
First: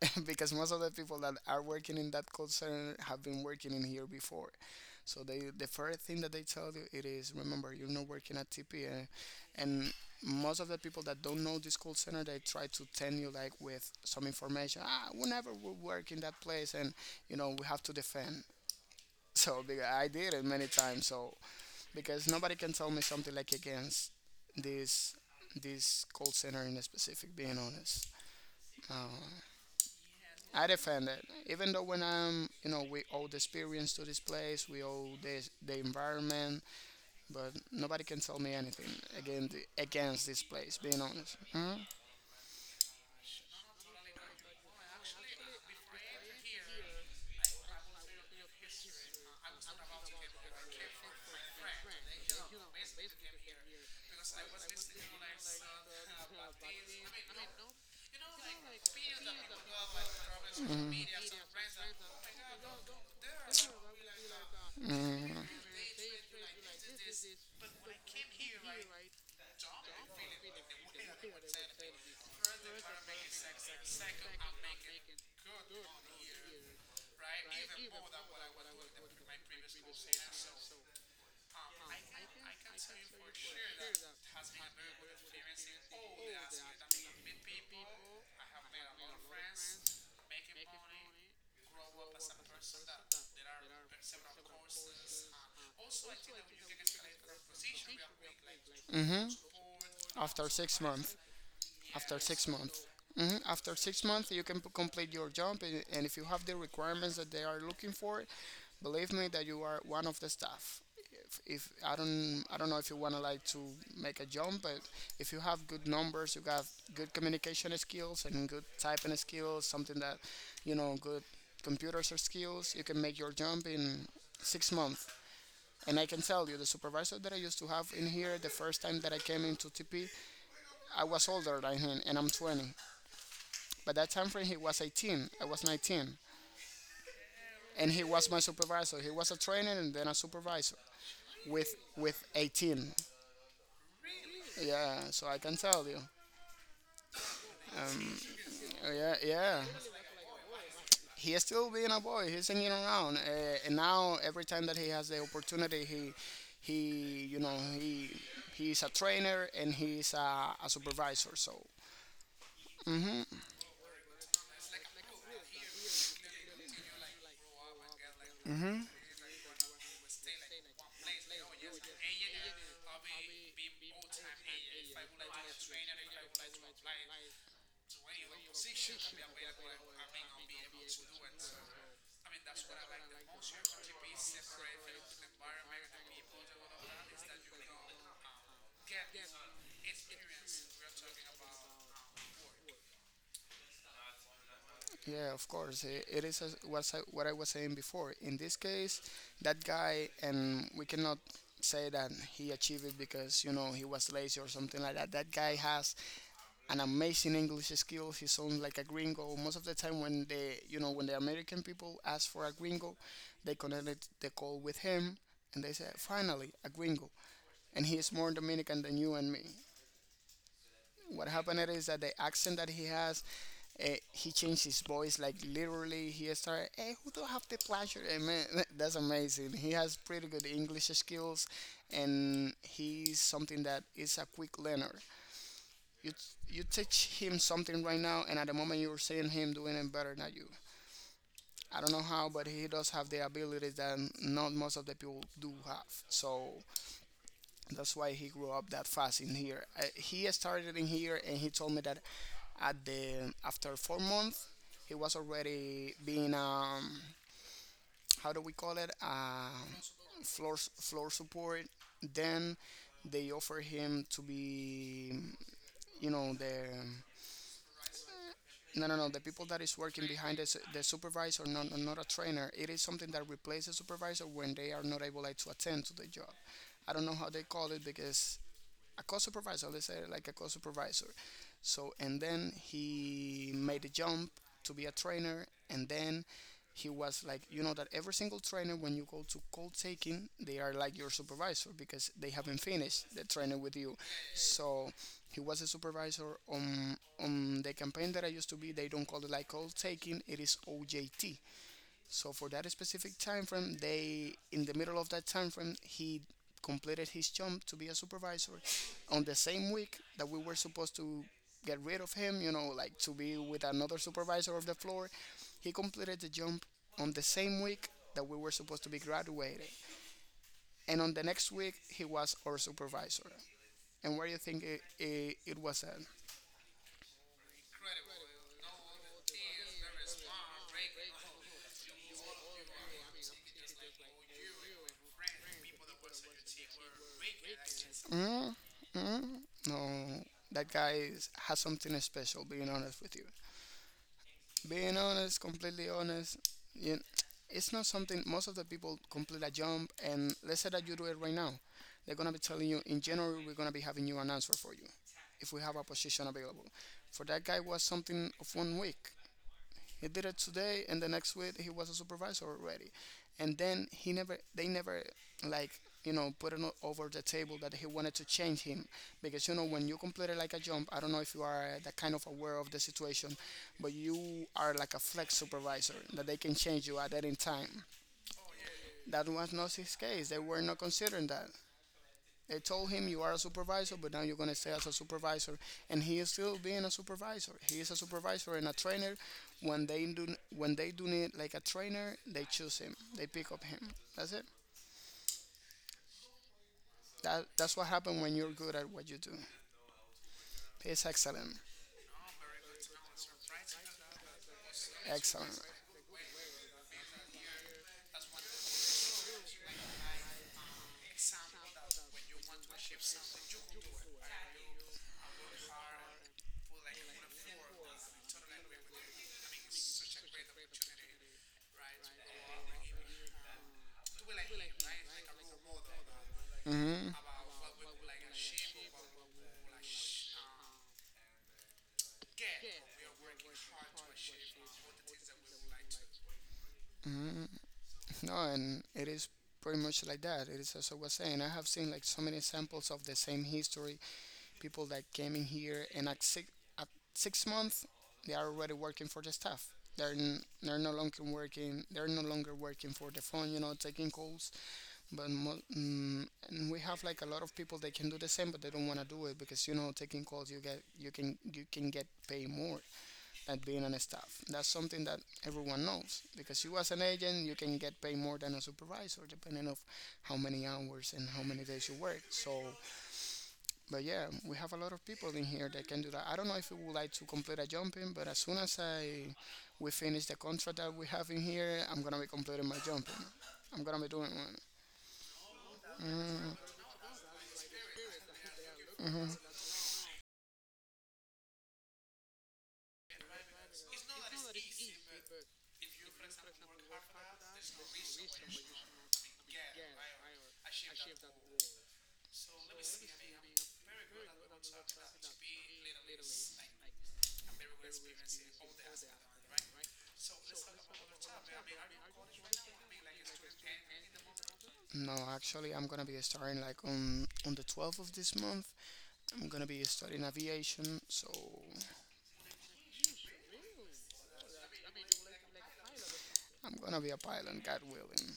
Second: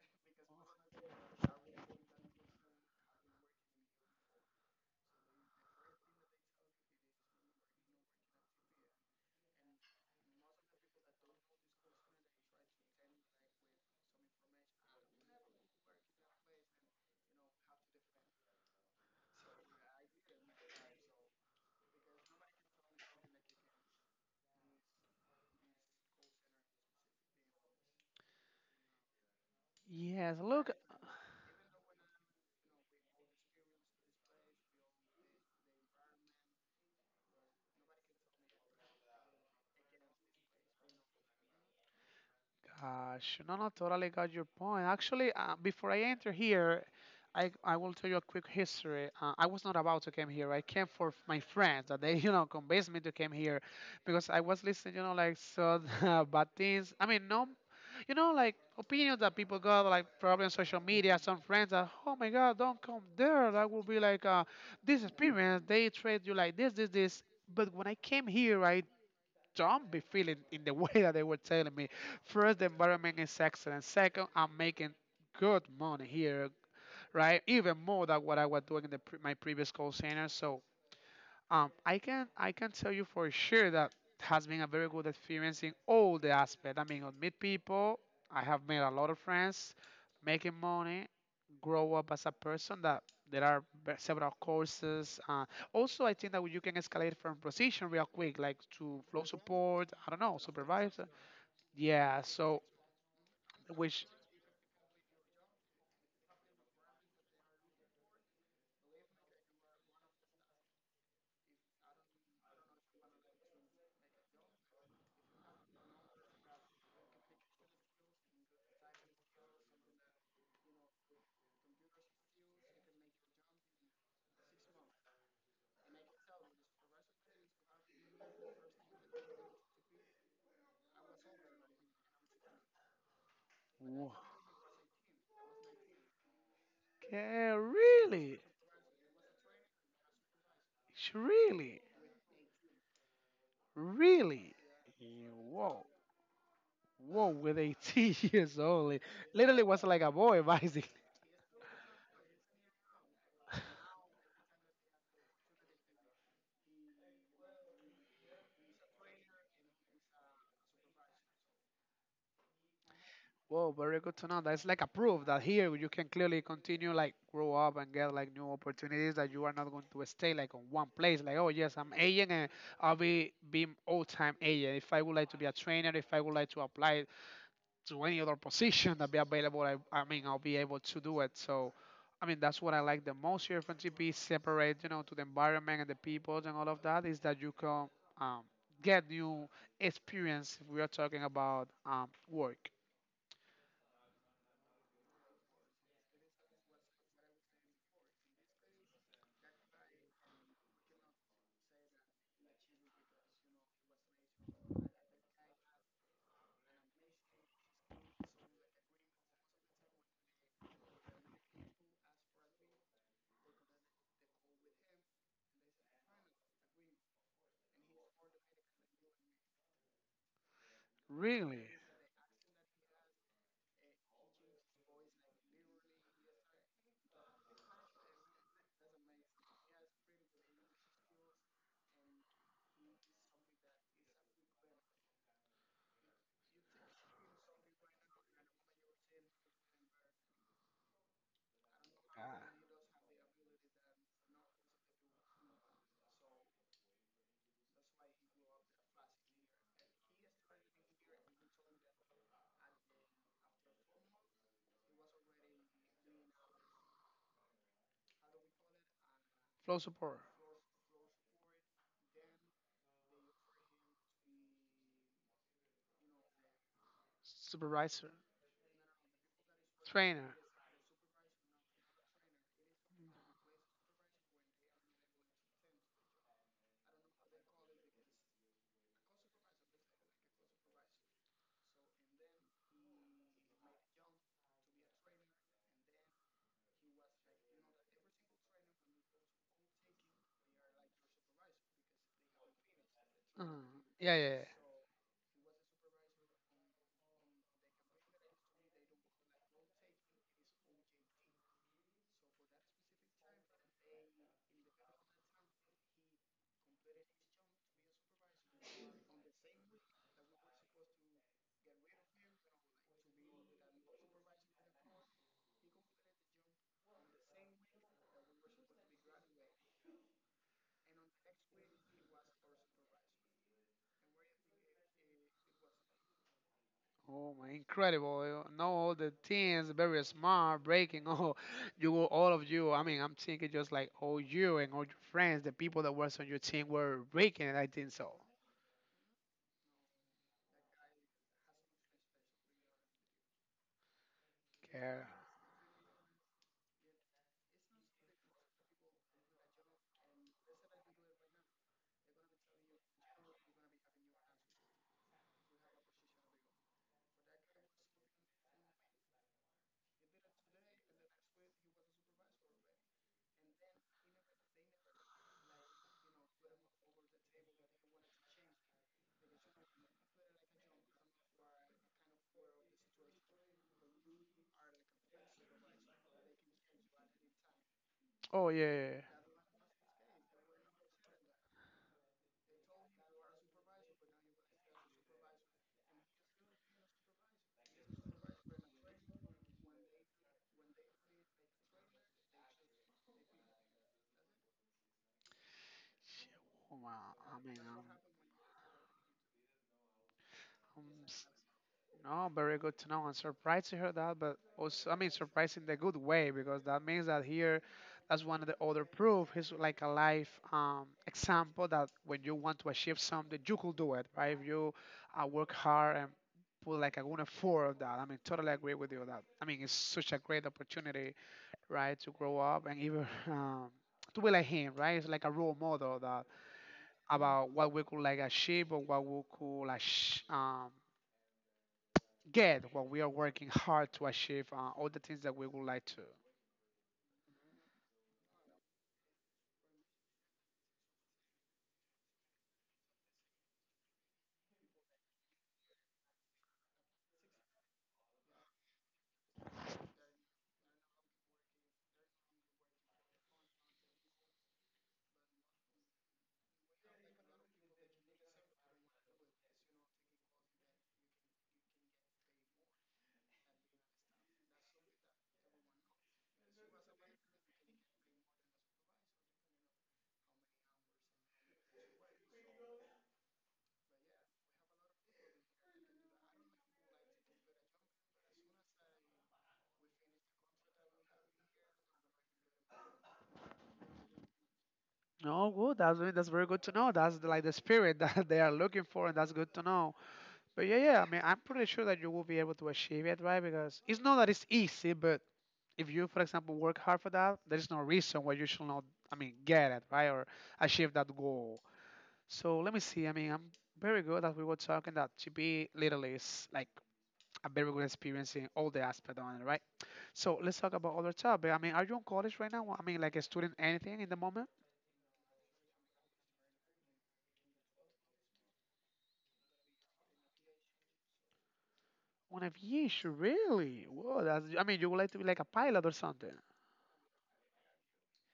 Speaker 2: *laughs* because most of the people that are working in that call center have been working in here before. So they the first thing that they tell you it is remember you're not working at TPA, and most of the people that don't know this call center they try to tell you like with some information, ah, we never will work in that place and you know we have to defend. *laughs* So because I did it many times. So because nobody can tell me something like against this this call center in specific. Being honest. uh,
Speaker 1: Yes,
Speaker 2: I
Speaker 1: look,
Speaker 2: defend it, even though when I'm, you know, we owe the experience to this place, we owe this the environment, but nobody can tell me anything again against this place. Being honest. Hmm.
Speaker 1: Sure. No, no, totally got your point. Actually, before I enter here, I will tell you a quick history. I was not about to come here. I came for my friends that they, *laughs* you know, convinced me to come here because I was listening, you know, like so *laughs* bad things. I mean, no, you know, like opinions that people got, like probably on social media, some friends that, oh my God, don't come there. That will be like this experience. They treat you like this, this, this. But when I came here, I don't be feeling in the *laughs* way that they were telling me. First, the environment is excellent. Second, I'm making good money here, right? Even more than what I was doing in the my previous call center. So I can tell you for sure that has been a very good experience in all the aspect. I mean, I meet people. I have made a lot of friends, making money, grow up as a person. That there are several courses. Also, I think that you can escalate from position real quick, like to flow
Speaker 2: Hmm?
Speaker 1: support. I don't know,
Speaker 2: After six
Speaker 1: supervisor.
Speaker 2: months, after
Speaker 1: Yeah.
Speaker 2: six
Speaker 1: So
Speaker 2: months. Mhm. After six
Speaker 1: which?
Speaker 2: months, you can p- complete your job, and if you have the requirements that they are looking for, believe me that you are one of the staff. If I don't, I don't know if you want to like to make a jump, but if you have good numbers, you got good communication skills and good typing skills, something that good computers or skills, you can make your jump in 6 months. And I can tell you, the supervisor that I used to have in here, the first time that I came into TP, I was older than him, and I'm 20. By that
Speaker 1: Wha-
Speaker 2: time frame, he was 18. I was 19,
Speaker 1: Yeah,
Speaker 2: and he was my
Speaker 1: really,
Speaker 2: supervisor. He was a trainer and then a supervisor
Speaker 1: Sh-
Speaker 2: with
Speaker 1: really,
Speaker 2: with 18.
Speaker 1: really.
Speaker 2: Yeah, so
Speaker 1: Yeah,
Speaker 2: I can tell
Speaker 1: whoa.
Speaker 2: you.
Speaker 1: Whoa, with 18 *laughs* years old,
Speaker 2: Yeah, yeah.
Speaker 1: literally was like a boy, *laughs* basically.
Speaker 2: He is still being a boy. He's hanging around, and now every time that he has the opportunity, he you know he he's a trainer and he's a supervisor. So. Mhm.
Speaker 1: Whoa, very good to know. That's like a proof that here you can clearly continue, like, grow up and get like new opportunities. That you are not going to stay like on one place. Like, oh yes, I'm agent and I'll be all time agent. If I would like to be a trainer, if I would like to apply to any other position that be available, I mean, I'll be able to do it. So, I mean, that's what I like the most here from GP, separate, you know, to the environment and the people and all of that, is that you can um, get new experience if we are talking about work.
Speaker 2: Yeah, of course. I- It is as- was I- What I was saying before. In this case, that guy, and we cannot say that he achieved it because you know he was lazy or something like that. That guy has an amazing English skill. He sounds like a gringo. Most of the time, when the when the American people ask for a gringo, they connected the call with him, and they said, "Finally, a gringo." And he is more Dominican than you and me. What happened
Speaker 1: Really?
Speaker 2: is that the accent that he has, he changed his voice. Like literally, he started, "Hey, who do I have the pleasure?" Eh, man, *laughs* that's amazing. He has pretty good English skills, and he's something that is a quick learner. You you teach him something right now, and at the moment you're seeing him doing it better than you. I don't know how, but he does have the abilities that not most of the people do have. So that's why he grew up that fast in here. I, he started in here, and he told me that at the after 4 months, he was already being how do we call it,
Speaker 1: Flow support,
Speaker 2: floor support. Then they offer him to be you know the
Speaker 1: supervisor,
Speaker 2: no, no, no. The people that is working behind
Speaker 1: trainer.
Speaker 2: the supervisor, not a trainer. It is something that replaces the supervisor when they are not able like, to attend to the job. I don't know how they call it because a co-supervisor let's say like a co-supervisor. So and then he made a jump to be a trainer and then he was like you know that every single trainer when you go to call taking they are like your supervisor because they haven't finished the training
Speaker 1: Mm.
Speaker 2: with you.
Speaker 1: Yeah, yeah, yeah.
Speaker 2: So he was a supervisor on the campaign that I used to be. They don't call it like call taking, it is OJT. So for that specific time frame, they in the middle of that time frame, he completed his jump to be a supervisor. On the same week that we were supposed to get rid of him, you know, like to be with another supervisor of the floor, he completed the jump on the same week that we were supposed to be graduated. And on the next week, he was our supervisor. And where do you think it was at?
Speaker 1: Oh my, incredible! You know all the teens, very smart, breaking. Oh, *laughs* you were all of you. I mean, I'm thinking just like all you and all your friends, the people that was on your team were breaking, and I think so.
Speaker 2: mm mm No, that guy is, has something special, being honest with you. Being
Speaker 1: Yeah.
Speaker 2: honest, completely honest, you, it's not something most of the people complete a jump. And let's say that you do it right now, they're gonna be telling you in January we're gonna be having you an answer for you if we have a position available. For that guy was something of 1 week. He did it today, and the next week he was a supervisor already. And then he never, they never, like you know, put it o- over the table that he wanted to change him because you know when you completed like a jump, I don't know if you are that kind of aware of the situation, but you are like a flex supervisor that they can change you at any time.
Speaker 1: Oh yeah, yeah, yeah.
Speaker 2: That was not his case. They were not considering that. They told him you are a supervisor, but now you're going to stay as a supervisor. And he is still being a supervisor. He is a supervisor and a trainer. When they do when they do need like a trainer, they choose him. They pick up him. That's it.
Speaker 1: Shit, woman. I
Speaker 2: That
Speaker 1: mean,
Speaker 2: that's what
Speaker 1: I'm,
Speaker 2: happens when you're good at what you do.
Speaker 1: I'm
Speaker 2: It's excellent.
Speaker 1: no, very good to know. I'm surprised to hear that, but also, I mean, surprised
Speaker 2: Excellent.
Speaker 1: in the good way because that means that here, that's one of the other proof. It's like a life example that when you want to achieve something, you could do it, right? If you work hard and put like a good effort of that. I mean, totally agree with you on that. I mean, it's such a great opportunity, right, to grow up and even *laughs* um, to be like him, right? It's like a role model that
Speaker 2: hmm
Speaker 1: about what we could like achieve or what we could like get what we are working hard to achieve, all the things that we would like to.
Speaker 2: no, and it is pretty much like that. It is as I was saying. I have seen like so many examples of the same history. People that came in here and at 6 months, they are already working for the staff. They're no longer working. They're no longer working for the phone. You know, taking calls. But and we have like a lot of people that can do the same, but they don't want to do it because you know, taking calls you get you can get paid more. At being on a staff. That's something that everyone knows because you as an agent you can get paid more than a supervisor depending of how many hours and how many days you work. But yeah, we have a lot of people in here that can do that. I don't know if we would like to complete a jumping, but as soon as I we finish the contract that we have in here, I'm gonna be completing my jumping. I'm gonna be doing one.
Speaker 1: No, good. That's that's very good to know. That's the, like the spirit that *laughs* they are looking for, and that's good to know. But yeah, yeah. I mean, I'm pretty sure that you will be able to achieve it, right? Because it's not that it's easy, but if you, for example, work hard for that, there is no reason why you should not. I mean, get it, right, or achieve that goal. So let me see. I mean, I'm very good as we were talking that to be literally is like a very good experience in all the aspect on it, right? So let's talk about other topic. I mean, are you in college right now? I mean, like a student, anything in the moment?
Speaker 2: No, actually, I'm gonna be starting like on the 12th of this month. I'm gonna be studying aviation, so
Speaker 1: One of yeesh, really? Whoa, that's. I mean, you would like to be like a pilot or something.
Speaker 2: I'm gonna be a pilot, God willing.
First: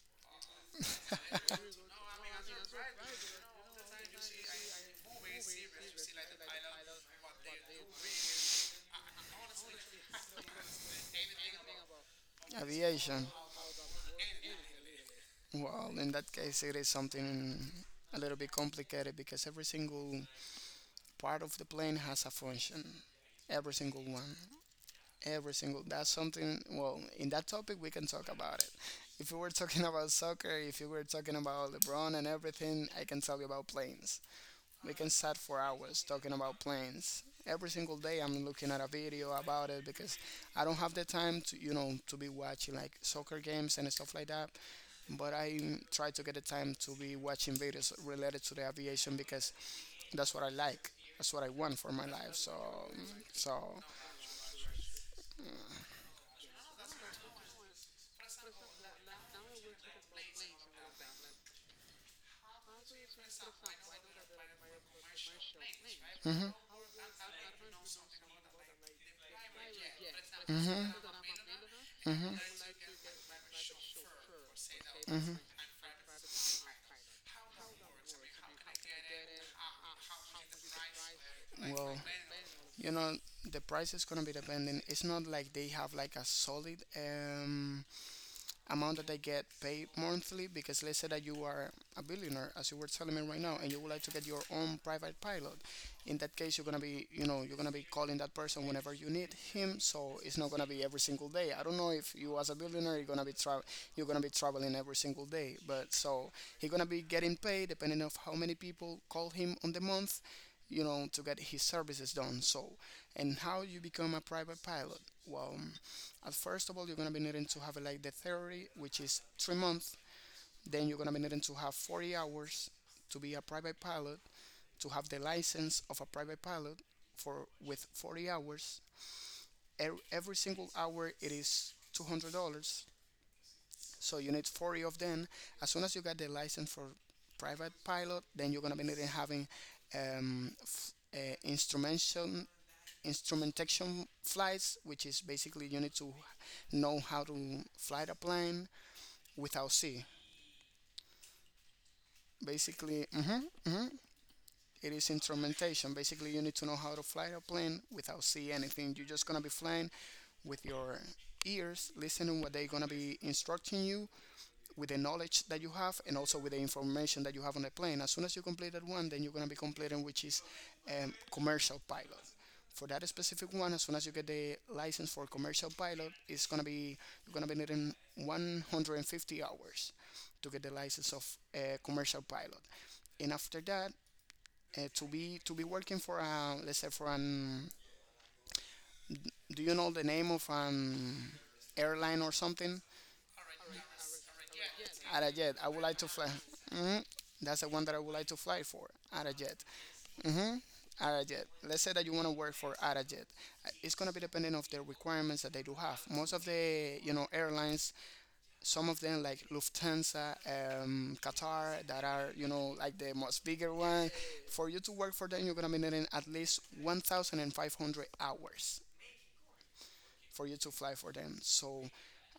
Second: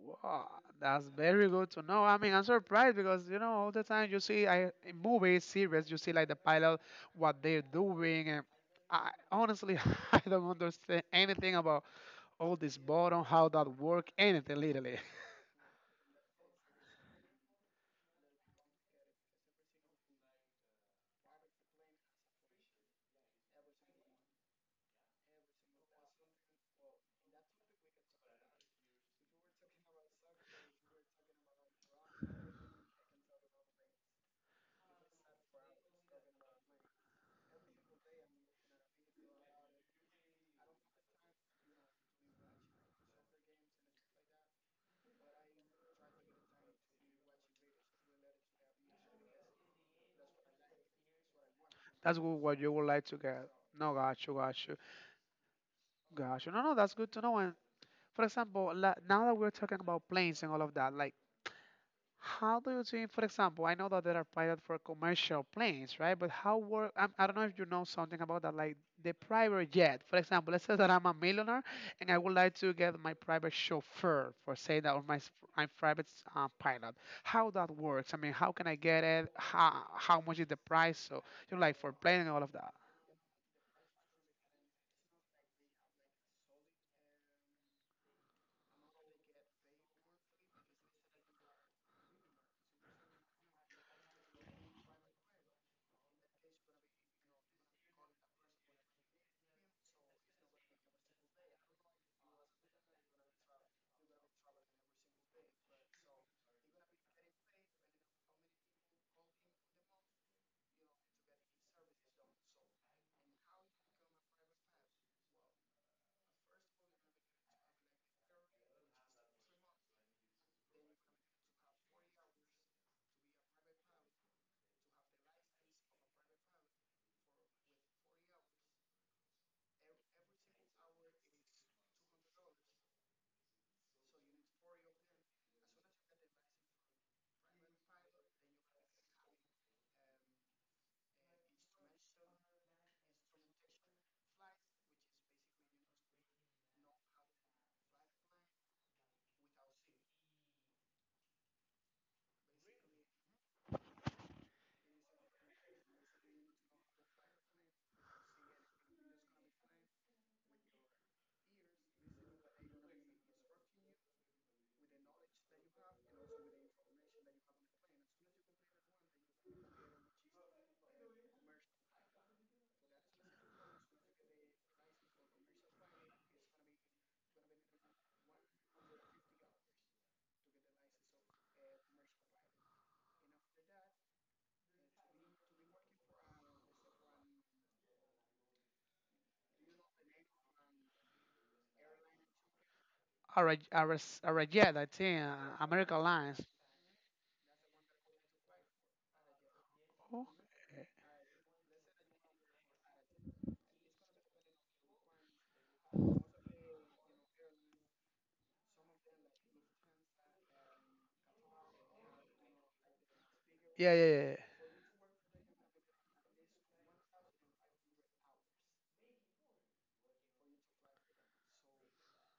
Speaker 1: Wow, that's very good to know. I mean, I'm surprised because you know all the time you see I, in movies, series, you see like the pilot what they're doing, and I honestly *laughs* I don't understand anything about all this bottom,
Speaker 2: Aviation.
Speaker 1: how that work, anything literally.
Speaker 2: Well, in that case, it is something a little bit complicated because every single part of the plane has a function. Every single one. Every single. That's something. Well, in that topic, we can talk about it. If we were talking *laughs* about soccer, if you were talking about LeBron and everything, I can tell you about planes. We can sat for hours talking about planes. Every single day I'm looking at a video about it because I don't have the time to, to be watching like soccer games and stuff like that. But I try to get the time to be watching videos related to the aviation because that's what I like. That's what I want for
Speaker 1: *laughs*
Speaker 2: my
Speaker 1: That's
Speaker 2: life.
Speaker 1: what
Speaker 2: So,
Speaker 1: what you would like to get.
Speaker 2: so.
Speaker 1: No, got you, got you. Gotcha. No, no, that's good to know. And for example, now that we're talking about planes and all of that, like how do you think, for example, I know that there are pilots for commercial planes, right? But
Speaker 2: Mhm.
Speaker 1: how work? I do not know if you know something about that, like the private jet. For example, let's say that
Speaker 2: Mhm.
Speaker 1: I'm a millionaire and I would
Speaker 2: Mhm.
Speaker 1: like to get my private chauffeur, for say that, or my
Speaker 2: Mhm.
Speaker 1: my private pilot. How that works? I mean, how can I get it? How much is the price? So you know, like for
Speaker 2: Well,
Speaker 1: plane and all of that.
Speaker 2: you know, the price is gonna be depending. It's not like they have like a solid amount that they get paid monthly because let's say that you are a billionaire as you were telling me right now and you would like to get your own private pilot. In that case, you're gonna be, you know, you're gonna be calling that person whenever you need him, so it's not gonna be every single day. I don't know if you as a billionaire you're gonna be you're gonna be traveling every single day, but so he's gonna be getting paid depending of how many people call him on the month, you know, to get his services done. So, and how you become a private pilot? Well, at first of all, you're gonna be needing to have like the theory, which is 3 months. Then you're gonna be needing to have 40 hours to be a private pilot, to have the license of a private pilot for with 40 hours. Every single hour it is $200. So you need 40 of them. As soon as you get the license for private pilot, then you're gonna be needing having um, f- uh, instrumentation instrumentation flights, which is basically you need to know how to fly the plane without sea. Basically, it is instrumentation. Basically, you need to know how to fly a plane without seeing anything. You're just gonna be flying with your ears, listening to what they're gonna be instructing you with the knowledge that you have and also with the information that you have on the plane. As soon as you complete that one, then you're gonna be completing which is commercial pilot. For that specific one, as soon as you get the license for commercial pilot, it's gonna be you're gonna be needing 150 hours to get the license of a commercial pilot. And after that, to be working for a, let's say for an, do you know the name of an airline or something?
Speaker 1: Are a, are a, a jet? I think
Speaker 2: Arajet, I would
Speaker 1: American
Speaker 2: like to fly.
Speaker 1: Airlines.
Speaker 2: Mhm. That's the one that I would like to fly for. Arajet.
Speaker 1: Oh.
Speaker 2: Arajet, let's say that you want to work for Arajet. It's gonna be depending of the requirements that they do have. Most of the, you know, airlines, some of them like Lufthansa, Qatar, that are, you know, like the most bigger
Speaker 1: Yeah, yeah,
Speaker 2: one,
Speaker 1: yeah, yeah.
Speaker 2: for you to work for them you're gonna be needing at least 1500 hours for you to fly for them. So,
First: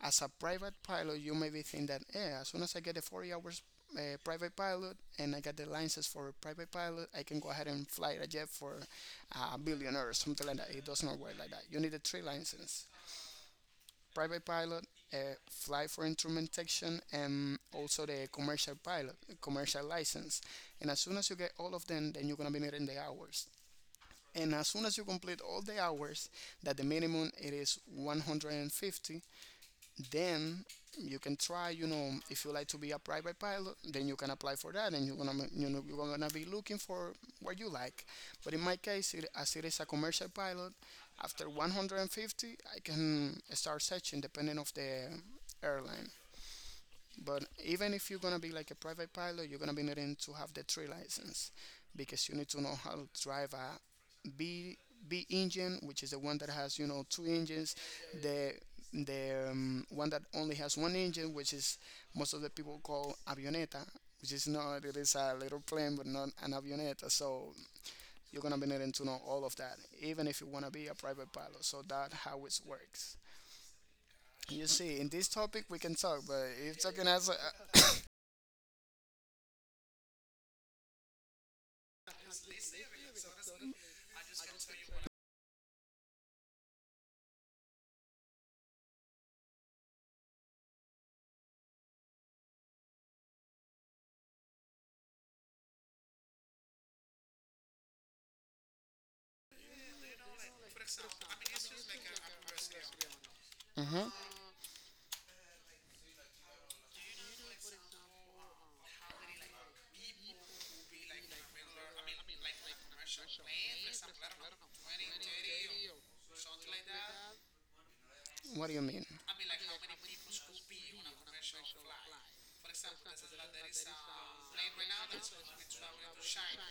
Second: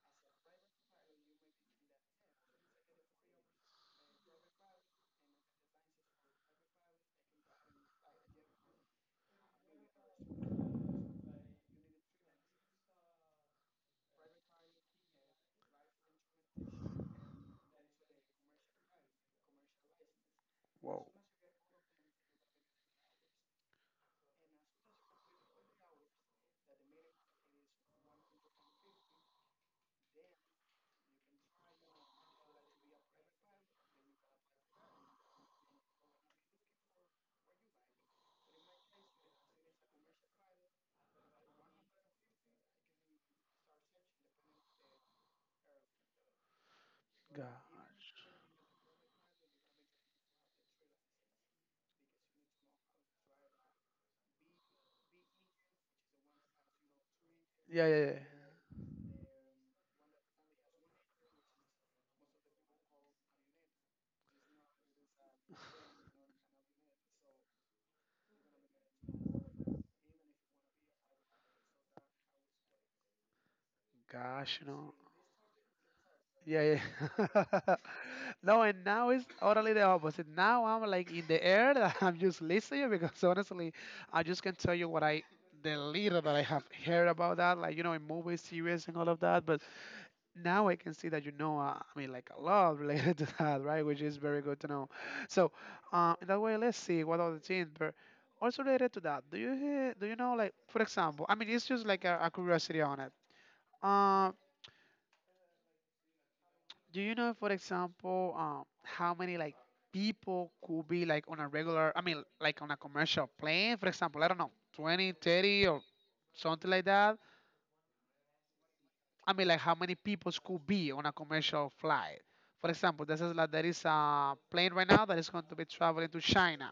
Speaker 2: as a private pilot, you maybe think that, as soon as I get the 40 hours private pilot and I get the license for private pilot, I can go ahead and fly a jet for a billionaire or something like that. It does not work like that. You need a three license: private pilot, uh, fly for instrumentation, and also the commercial pilot, commercial license. And as
Speaker 1: Whoa,
Speaker 2: soon as you get all of them, then you're going to be meeting the hours. And as soon as you complete all the hours, that the minimum it is 150, then you can try, you know, if you like to be a private pilot then you can apply for that and you're gonna, you know, you're gonna be looking for what you like. But in my case it, as it is a commercial pilot, after 150 I can start searching depending of the airline. But
Speaker 1: God.
Speaker 2: even if you're gonna be like a private pilot, you're gonna be needing to have the three license because you need to know how to drive a B B engine, which is the one that has, you know, 2 engines,
Speaker 1: Yeah, yeah, yeah.
Speaker 2: the the one that only has 1 engine, which is most of the people call avioneta, which is not, it is a little plane but not an avioneta. So you're gonna be needing to know all of that, even if you wanna be a private pilot. So that how it works.
Speaker 1: Gosh, you
Speaker 2: You
Speaker 1: know.
Speaker 2: see, in this topic we can talk, but
Speaker 1: Yeah,
Speaker 2: if talking as a,
Speaker 1: yeah.
Speaker 2: *coughs*
Speaker 1: *laughs* No, and now it's totally the opposite. Now I'm like in the air that *laughs* I'm just listening because honestly, I just can tell you what I the little that I have heard about that, like you know, in movies, series, and all of that. But now I can see that you know, I mean, like a lot related *laughs* to that, right? Which is very good to know. So, in that way, let's see what other things, but also related to that, do you hear, do you know, like, for example, I mean, it's just like a curiosity on it.
Speaker 2: uh-huh.
Speaker 1: Uh, do you know, for example, how many like people could be like on a regular, I mean, like on a commercial plane, for example, I don't know, 20, 30, or something like that?
Speaker 2: What do you mean?
Speaker 1: I mean, like how many people could be on a commercial flight. For example, this is like there is a plane right now that is going to be traveling to China.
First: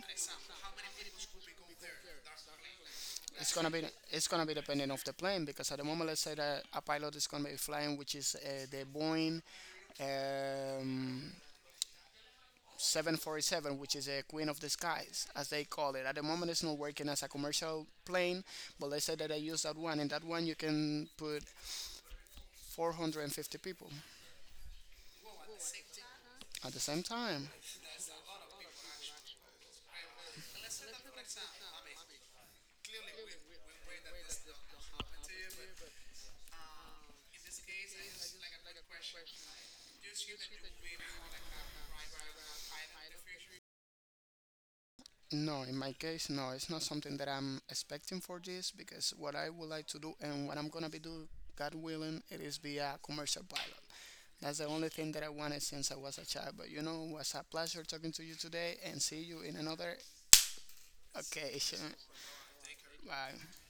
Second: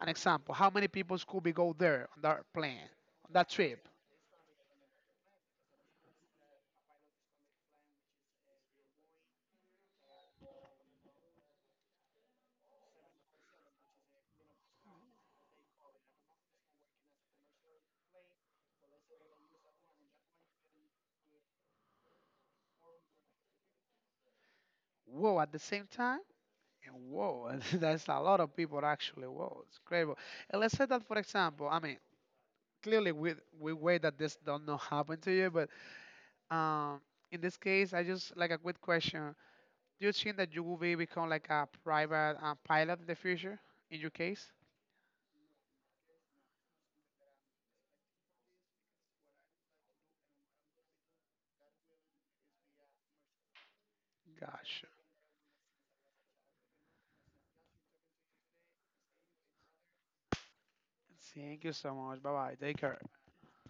Speaker 1: An example, how many people could be go there on that plane, on that
Speaker 2: It's gonna be,
Speaker 1: trip?
Speaker 2: it's gonna be depending of the plane because at the moment, let's say that a pilot is gonna be flying, which is the Boeing um, 747, which is a queen of the skies, as they call it. At the moment, it's not working as a commercial plane, but let's say that I use that one. In that one, you can put 450 people
Speaker 1: Whoa, at the same time?
Speaker 2: at the
Speaker 1: And
Speaker 2: same time.
Speaker 1: whoa, *laughs* that's a lot of people actually. Whoa, it's incredible. And let's say that, for example, I mean, clearly we wait that this don't not happen to you, but um, in this case, I just like a quick question. Do you think that you will be become like a private pilot in the future? In your case?
Speaker 2: No, in my case, no. It's not something that I'm expecting for this because what I would like to do and what I'm gonna be do, God willing, it is be a commercial pilot. That's the
Speaker 1: Gotcha.
Speaker 2: only thing that I wanted since I was a child. But you know, it was a pleasure talking to you today and see you in another
Speaker 1: Thank you
Speaker 2: occasion.
Speaker 1: so much. Bye bye. Take care.
Speaker 2: Bye.